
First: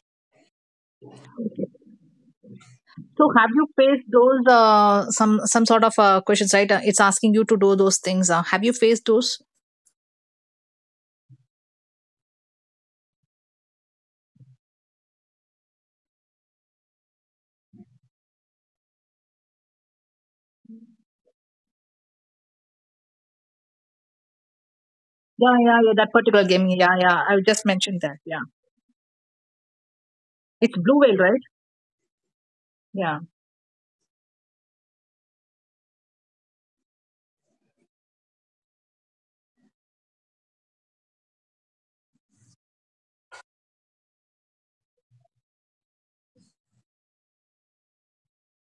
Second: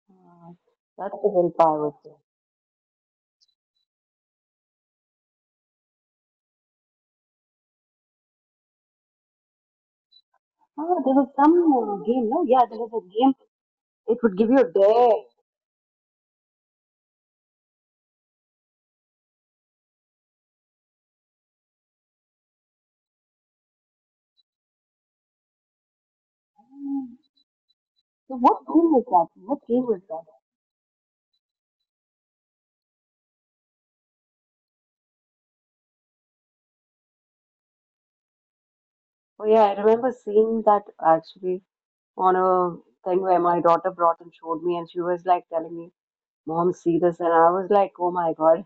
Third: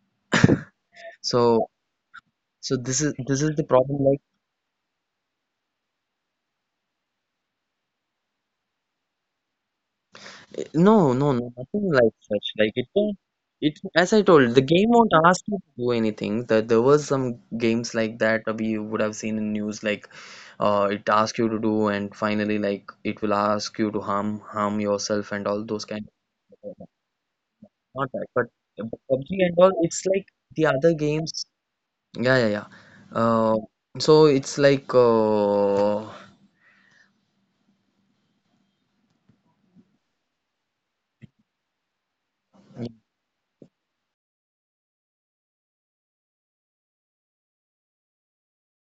Speaker 3: Uh, that's the
Speaker 1: So
Speaker 3: willpower thing.
Speaker 1: so this is
Speaker 2: So
Speaker 1: this
Speaker 2: have
Speaker 1: is the
Speaker 2: you
Speaker 1: problem.
Speaker 2: faced
Speaker 1: Like,
Speaker 2: those some sort of questions? Right, it's asking you to do those things. Have you faced those?
Speaker 1: no
Speaker 3: Oh, there
Speaker 1: no
Speaker 3: was
Speaker 1: no nothing
Speaker 3: some
Speaker 1: like
Speaker 3: game,
Speaker 1: such.
Speaker 3: no? Yeah,
Speaker 1: Like
Speaker 3: there
Speaker 1: it
Speaker 3: was a
Speaker 1: don't,
Speaker 3: game.
Speaker 1: it, as I
Speaker 3: It would
Speaker 1: told,
Speaker 3: give
Speaker 1: the
Speaker 3: you a
Speaker 1: game won't
Speaker 3: dare.
Speaker 1: ask you to do anything. That there was some games like that we would have seen in news, like it asks you to do, and finally like it will ask you to harm yourself and all
Speaker 2: Yeah,
Speaker 1: those
Speaker 2: yeah, yeah.
Speaker 1: kind
Speaker 2: That particular
Speaker 1: of,
Speaker 2: game. Yeah,
Speaker 3: Hmm.
Speaker 2: yeah. I just
Speaker 1: not
Speaker 2: mentioned
Speaker 1: that.
Speaker 2: that.
Speaker 1: But
Speaker 3: So
Speaker 2: Yeah,
Speaker 3: what game was
Speaker 1: PUBG and
Speaker 3: that?
Speaker 1: all,
Speaker 3: What game
Speaker 1: it's
Speaker 3: was
Speaker 1: like
Speaker 3: that?
Speaker 1: the
Speaker 2: it's
Speaker 1: other
Speaker 2: blue whale,
Speaker 1: games.
Speaker 2: right?
Speaker 1: Yeah, yeah, yeah.
Speaker 2: Yeah.
Speaker 1: Uh, so it's like,
Speaker 3: Oh yeah, I remember seeing that actually, on a thing where my daughter brought and showed me, and she was like telling me, Mom, see this. And I was like, oh my God.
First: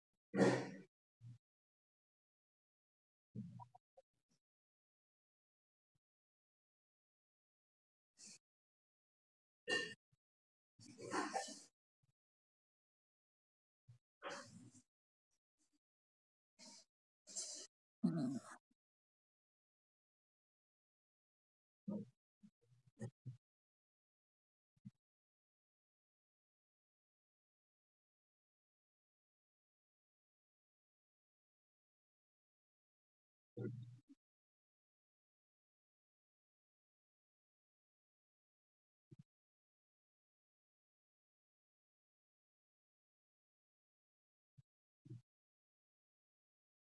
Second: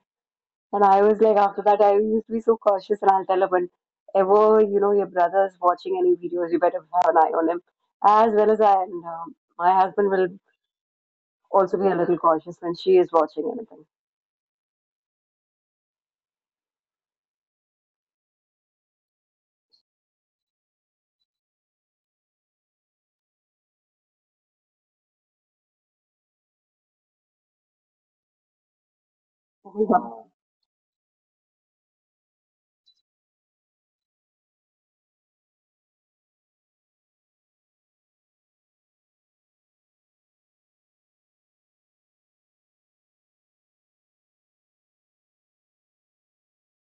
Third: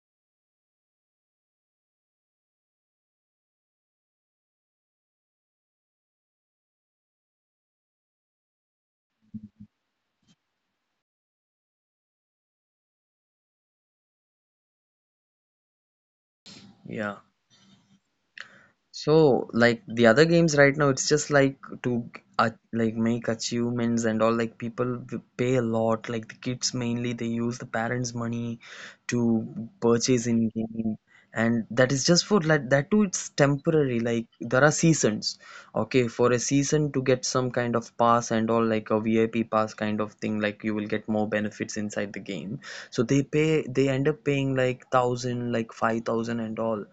Speaker 3: And I was like, after that, I used to be so cautious, and I'll tell her, whenever you know your brother's watching any videos, you better have an eye on him, as well as I. And my husband will also be a little cautious when she is watching anything.
Speaker 1: yeah. So, like the other games right now, it's just like to like make achievements and all. Like people pay a lot. Like the kids mainly, they use the parents' money to
Speaker 3: Oh,
Speaker 1: purchase
Speaker 3: wow.
Speaker 1: in game, and that is just for like that too. It's temporary. Like there are seasons. Okay, for a season to get some kind of pass and all, like a VIP pass kind of thing. Like you will get more benefits inside the game. So they pay. They end up paying like thousand, like 5,000 and all.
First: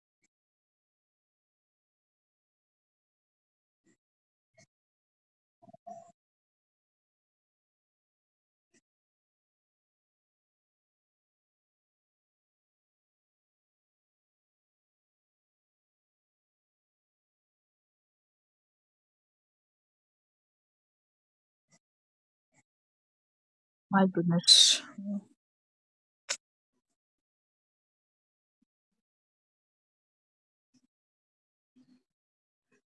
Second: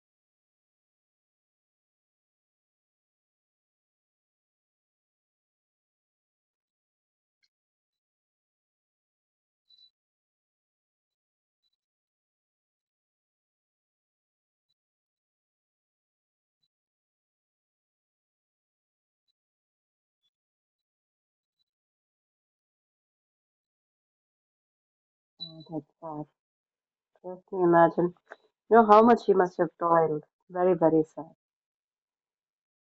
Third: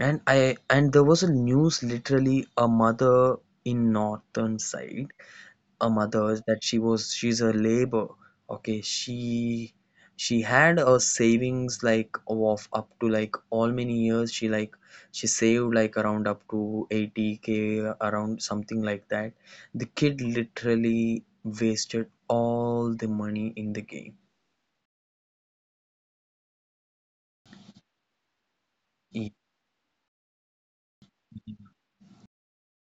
Speaker 1: And I, and there was a news literally a mother in northern side, a mother, that she's a labor. Okay, she had a savings like of up to like all many years. She like she saved like around up to 80k, around something like that. The kid literally wasted all the money in the
Speaker 2: My
Speaker 1: game.
Speaker 2: goodness,
Speaker 3: Oh, that's sad. Just to imagine, how much he must have toiled. Very, very sad.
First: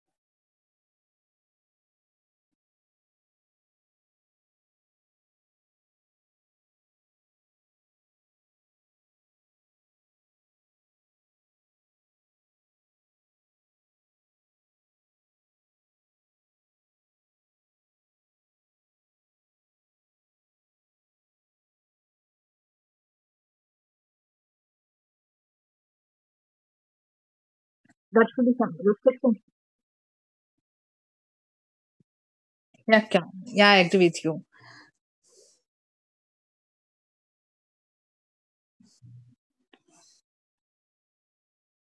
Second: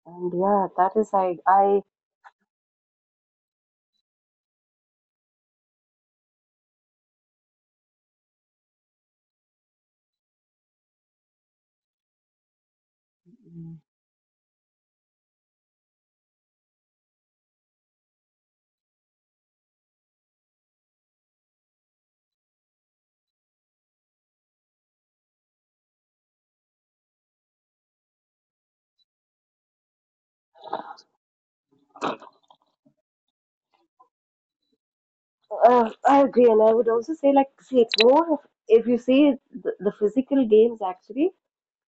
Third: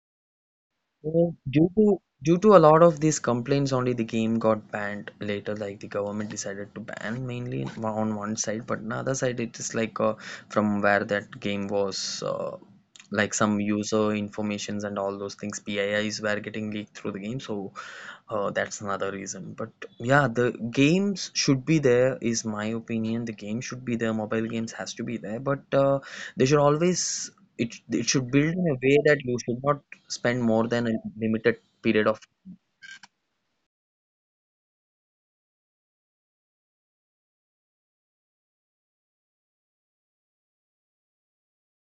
Speaker 3: And yeah, that is,
Speaker 1: Well,
Speaker 3: I, I
Speaker 1: Due to a lot of these complaints, only the game got banned later. Like the government decided to ban, mainly on one side, but on the other side, it is like, from where that game was, uh, like some user informations and all those things, PIIs were getting leaked through the game. So, oh, that's another reason. But yeah, the games should be there, is my opinion. The game should be there. Mobile games has to be there. But they should always, it
Speaker 2: that
Speaker 1: should
Speaker 2: should
Speaker 1: build
Speaker 2: be
Speaker 1: in
Speaker 2: some
Speaker 1: a way that you
Speaker 2: restriction.
Speaker 1: should not spend more than a limited period of.
Speaker 2: Yeah, yeah. Yeah, I agree with you.
Speaker 3: I agree, and I would also say, like, see, it's more of, if you see the physical games actually,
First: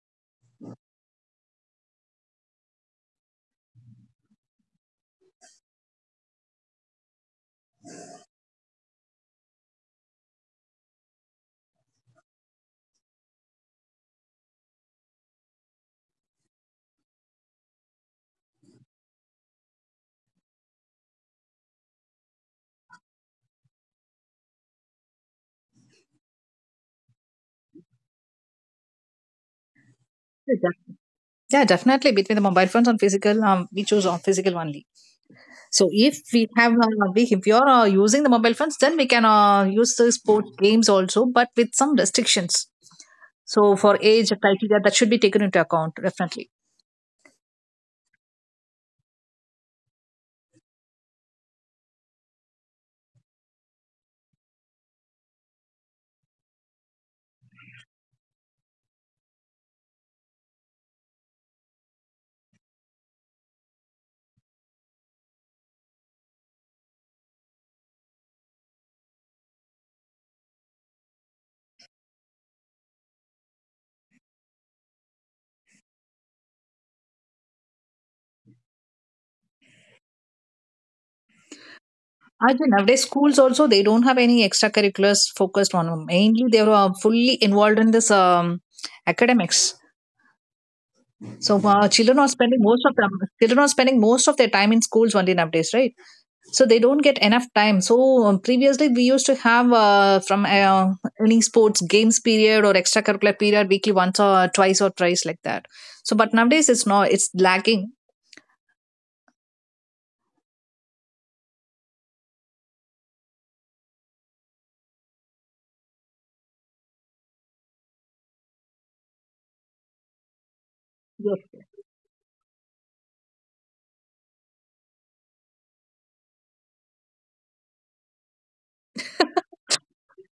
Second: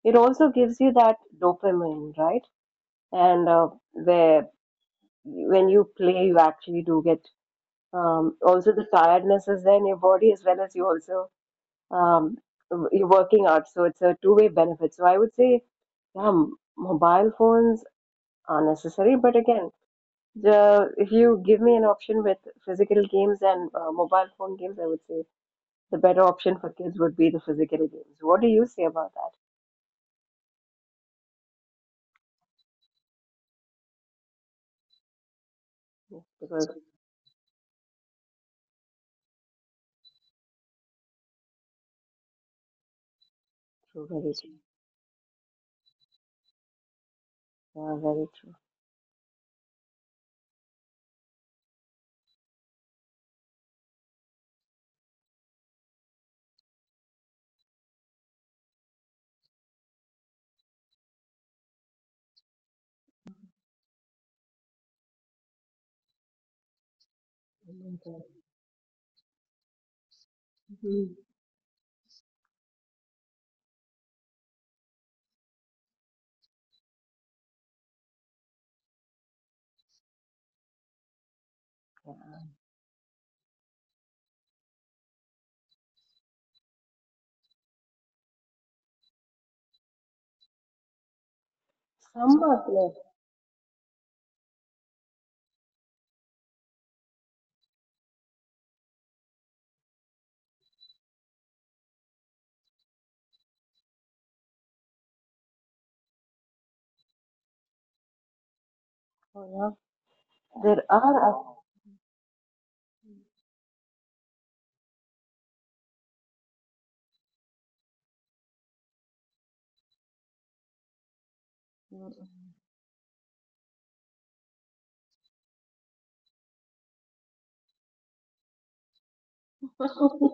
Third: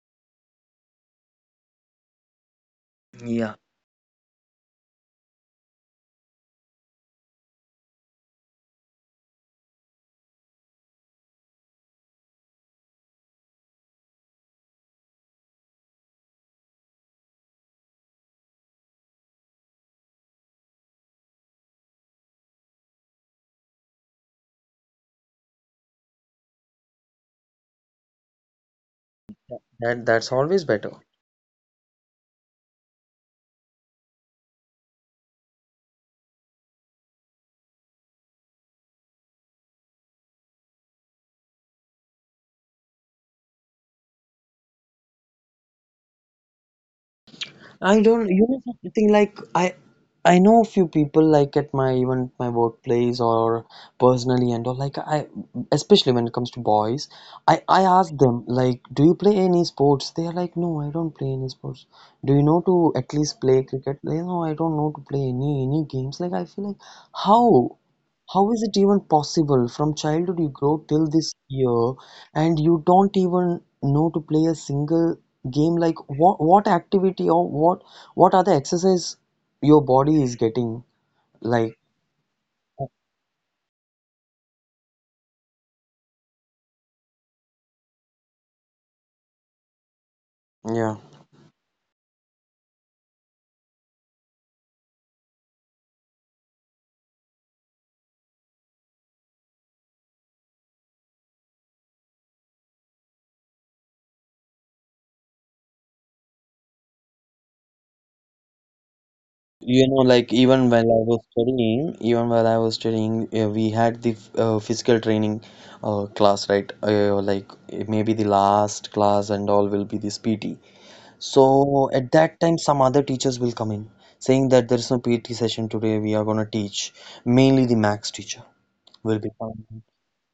Speaker 3: it also gives you that dopamine, right? And
Speaker 1: Yeah,
Speaker 3: where when you play, you actually do get also the tiredness is there in your body as well as you also um, you're working out, so it's a two-way benefit. So I would say, yeah, mobile phones are necessary, but again, the if you give me an option with physical games and mobile phone games, I would say the better option for kids would be the physical games. What do you say about that?
Speaker 1: that that's always better.
Speaker 2: Yeah, yeah, definitely. Between the mobile phones on physical, we choose on physical only. So if
Speaker 3: Yes,
Speaker 2: we
Speaker 3: because
Speaker 2: have, if you're using the mobile phones, then we can use the sport games also, but with some restrictions. So for
Speaker 3: true,
Speaker 2: age
Speaker 3: very true.
Speaker 2: criteria, that should be taken into account definitely.
Speaker 3: Yeah,
Speaker 1: I
Speaker 3: very
Speaker 1: don't, you
Speaker 3: true.
Speaker 1: know, something like I know a few people like at my even my workplace or personally and all, like I, especially when it comes to boys, I ask them like, do you play any sports? They are like, no, I don't play any sports. Do you know to at least play cricket? They no, I don't know to play any games. Like I feel like how
Speaker 3: Mhm.
Speaker 1: how is it even possible? From childhood, you grow till this year, and you don't even know to play a single game. Like what activity, or what other exercise your body is getting? Like,
Speaker 3: Yeah.
Speaker 2: I think nowadays schools also they don't have any extracurriculars focused on. Mainly they are fully involved in this academics.
Speaker 1: yeah.
Speaker 2: So children are
Speaker 3: Summer
Speaker 2: spending most
Speaker 3: play.
Speaker 2: of them. Children are spending most of their time in schools only nowadays, right? So they don't get enough time. So previously we used to have from any sports games period or extracurricular period weekly once or twice or thrice like that. So but nowadays it's not. It's lacking.
Speaker 3: Oh,
Speaker 1: You
Speaker 3: yeah.
Speaker 1: know, like
Speaker 3: There are ac-
Speaker 1: even while I was studying, we had the physical training class, right? Like maybe the last class and all will be this PT. So at
Speaker 3: Mm,
Speaker 1: that time, some other teachers will come in saying that there is no PT session today. We are going to teach. Mainly the max teacher will be coming.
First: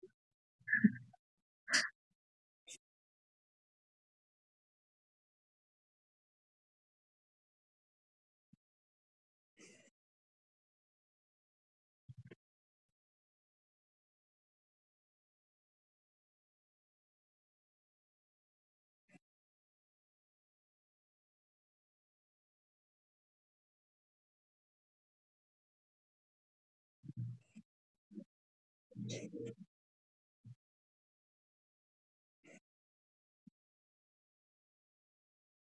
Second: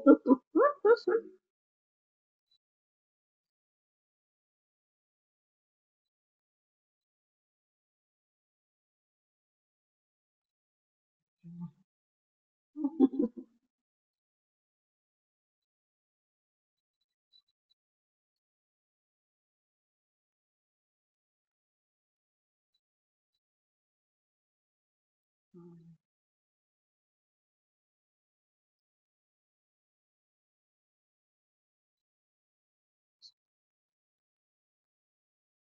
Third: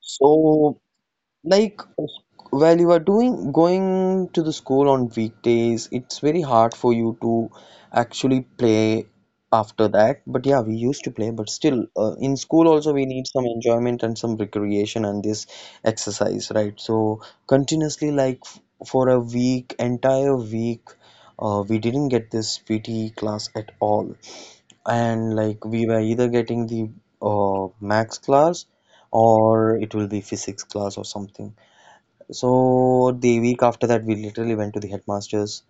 Speaker 1: So, like, while you are doing going to the school on weekdays, it's very hard for you to actually play after that. But yeah, we used to play, but still in school also we need some enjoyment and some recreation and this exercise, right? So continuously, like for a week, entire week, we didn't get this PT class at all. And like we were either getting the max class, or it will be physics class or something. So the week after that, we literally went to the headmaster's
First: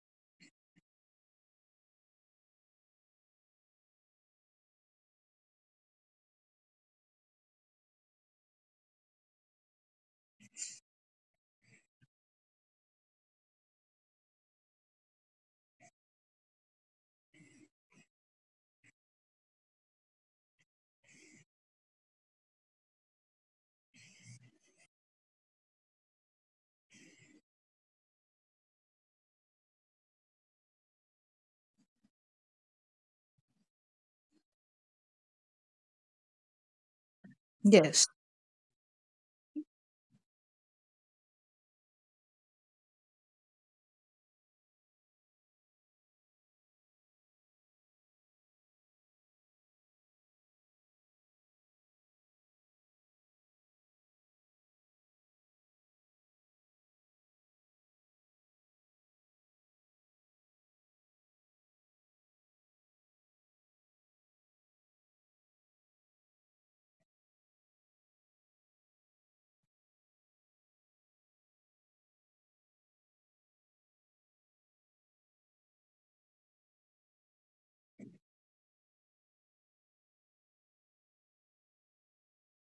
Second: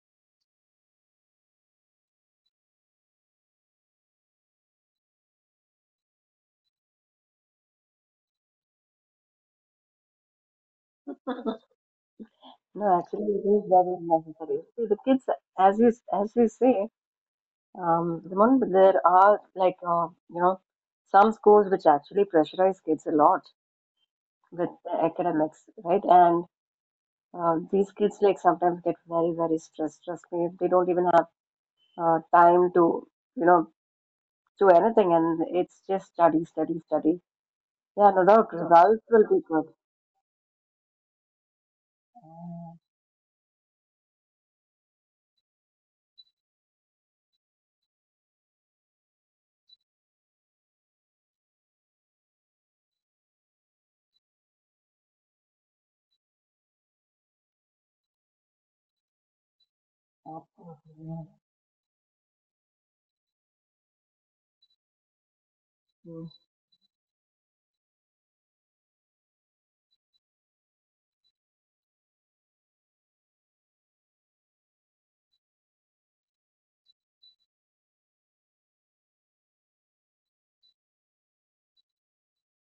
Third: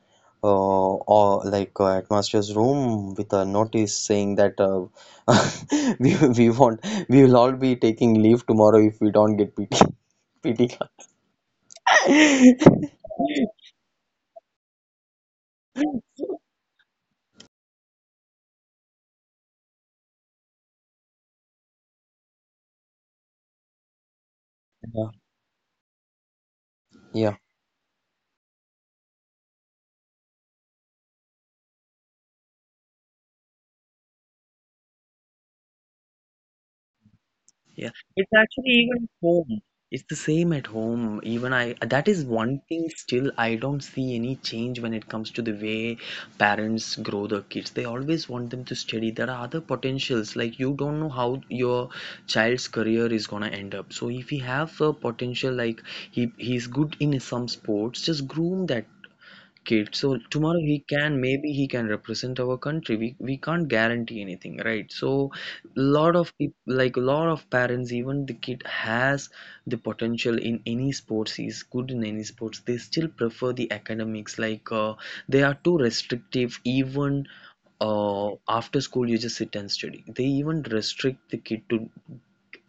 Speaker 1: or like headmaster's room with a notice saying that <laughs> we want, we will all be taking leave tomorrow if we don't get PT class.
Speaker 3: no, actually it is very necessary. See the kids, as you as you say, the moment there are like some schools which actually pressurize kids a lot with the
Speaker 1: <laughs>
Speaker 3: academics, right? And
Speaker 1: Yeah.
Speaker 3: these kids like sometimes get very very stressed. Trust me, they don't even have time to you know do anything, and it's just study, study, study.
Speaker 1: Yeah,
Speaker 2: Yes.
Speaker 3: Yeah, no
Speaker 1: it's
Speaker 3: doubt
Speaker 1: actually
Speaker 3: results
Speaker 1: even at
Speaker 3: will be
Speaker 1: home.
Speaker 3: good.
Speaker 1: It's the same at home. Even I, that is one thing still, I don't see any change when it comes to the way parents grow their kids. They always want them to study. There are other potentials, like you don't know how your child's career is gonna end up. So if he have a potential, like he's good in some sports, just groom that kid. So tomorrow he can, maybe he can represent our country. We can't guarantee anything, right? So lot
Speaker 3: Mm.
Speaker 1: of people, like a lot of parents, even the kid has the potential in any sports, he's good in any sports, they still prefer the academics. Like, they are too restrictive. Even after school, you just sit and study. They even restrict the kid to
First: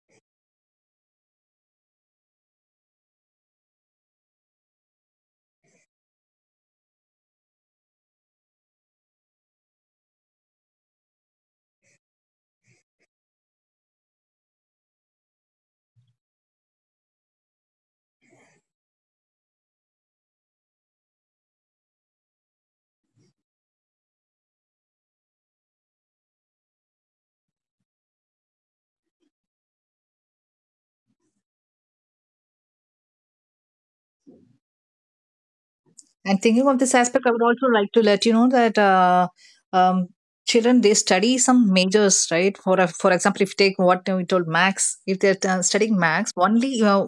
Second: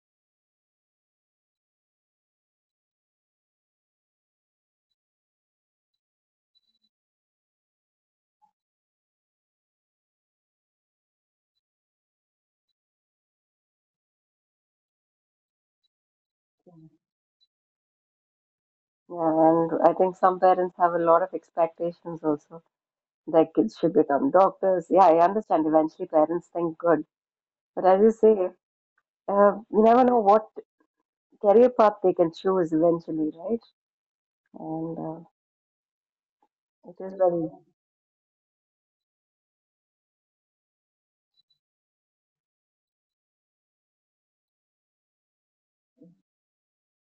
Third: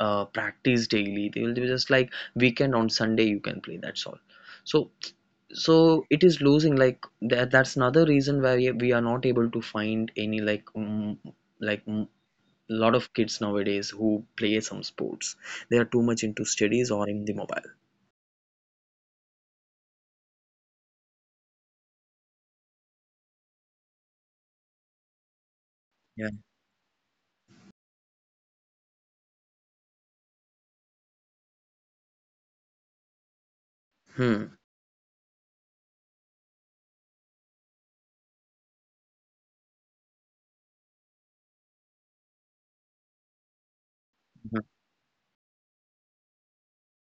Speaker 1: practice daily. They will be just like weekend, on Sunday you can play, that's all. So so it is losing like that. That's another reason why we are not able to find any, like, like mm, lot of kids nowadays who play some sports. They are too much into studies or in the mobile.
Speaker 3: Yeah, and I think some parents have a lot of expectations also. Their kids should become doctors. Yeah, I understand. Eventually,
Speaker 1: Yeah.
Speaker 3: parents think good, but as you say, you never know what career path they can choose eventually, right?
Speaker 1: Hmm.
Speaker 3: And
Speaker 2: And thinking of this
Speaker 3: it is
Speaker 2: aspect, I would
Speaker 3: very,
Speaker 2: also like to let you know that um, children they study some majors, right? For example, if you take what we told
Speaker 1: Hmm.
Speaker 2: Max, if they're studying Max, only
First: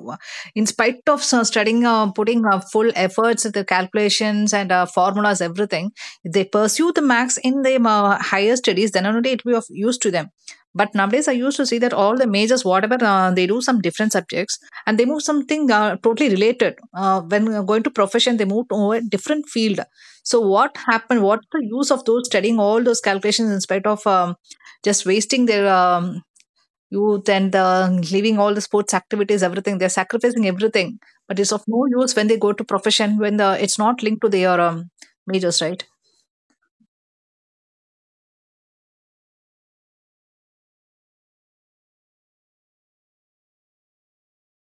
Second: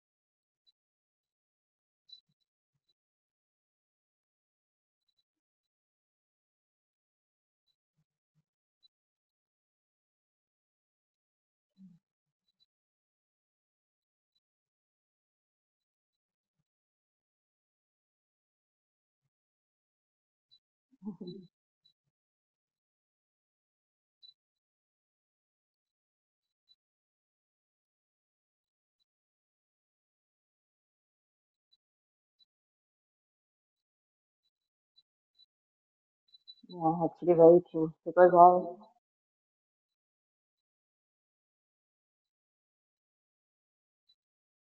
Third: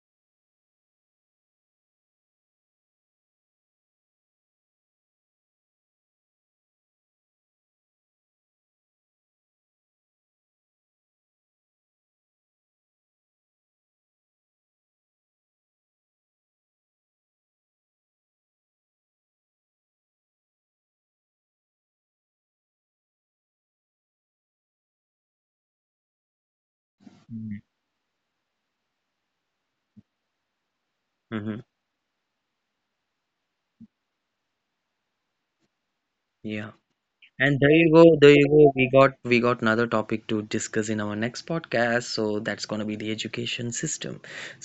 Speaker 2: in spite of studying, putting full efforts, the calculations and formulas, everything, if they pursue the Max in the higher studies, then only it will be of use to them. But nowadays, I used to see that all the majors, whatever they do, some different subjects and they moved something totally related when going to profession, they moved to a different field. So what happened? What's
Speaker 3: <laughs>
Speaker 2: the use of those studying all those calculations in spite of just wasting their youth and leaving all the sports activities, everything they're sacrificing everything, but it's
Speaker 1: Hmm.
Speaker 2: of no use when they go to profession, when the, it's not linked to their majors, right?
Speaker 1: Yeah.
Speaker 3: yeah, actually
Speaker 1: And
Speaker 3: very
Speaker 1: there you
Speaker 3: true
Speaker 1: go,
Speaker 3: because
Speaker 1: there you go.
Speaker 3: I.
Speaker 1: We got another topic to discuss in our next podcast. So that's gonna be the education system.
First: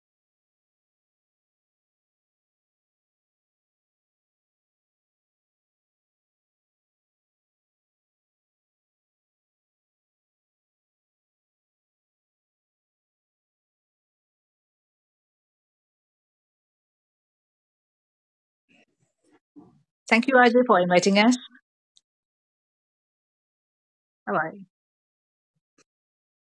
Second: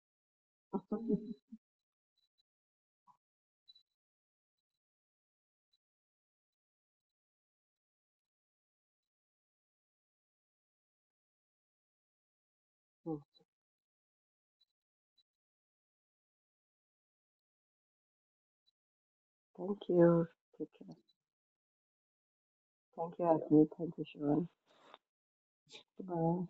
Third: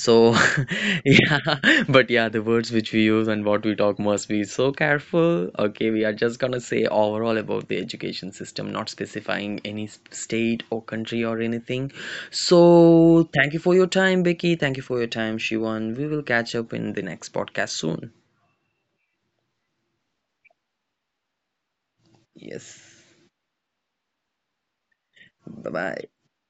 Speaker 1: So, <laughs>
Speaker 3: <laughs>
Speaker 1: yeah, but yeah, the words which we use and what we talk must be so careful. Okay, we are just gonna say overall about the education system, not specifying any state or country or anything. So thank you for your time, Becky. Thank you for your time, Shivan. We will catch up in the next podcast soon.
Speaker 3: Thank
Speaker 2: Thank
Speaker 3: you.
Speaker 2: you, Ajay,
Speaker 3: Take
Speaker 2: for
Speaker 3: care.
Speaker 2: inviting us.
Speaker 1: Yes.
Speaker 3: Thank you, Happy. Thank you,
Speaker 2: Bye
Speaker 3: Sharon.
Speaker 2: bye.
Speaker 1: Bye bye.
Speaker 3: Goodbye.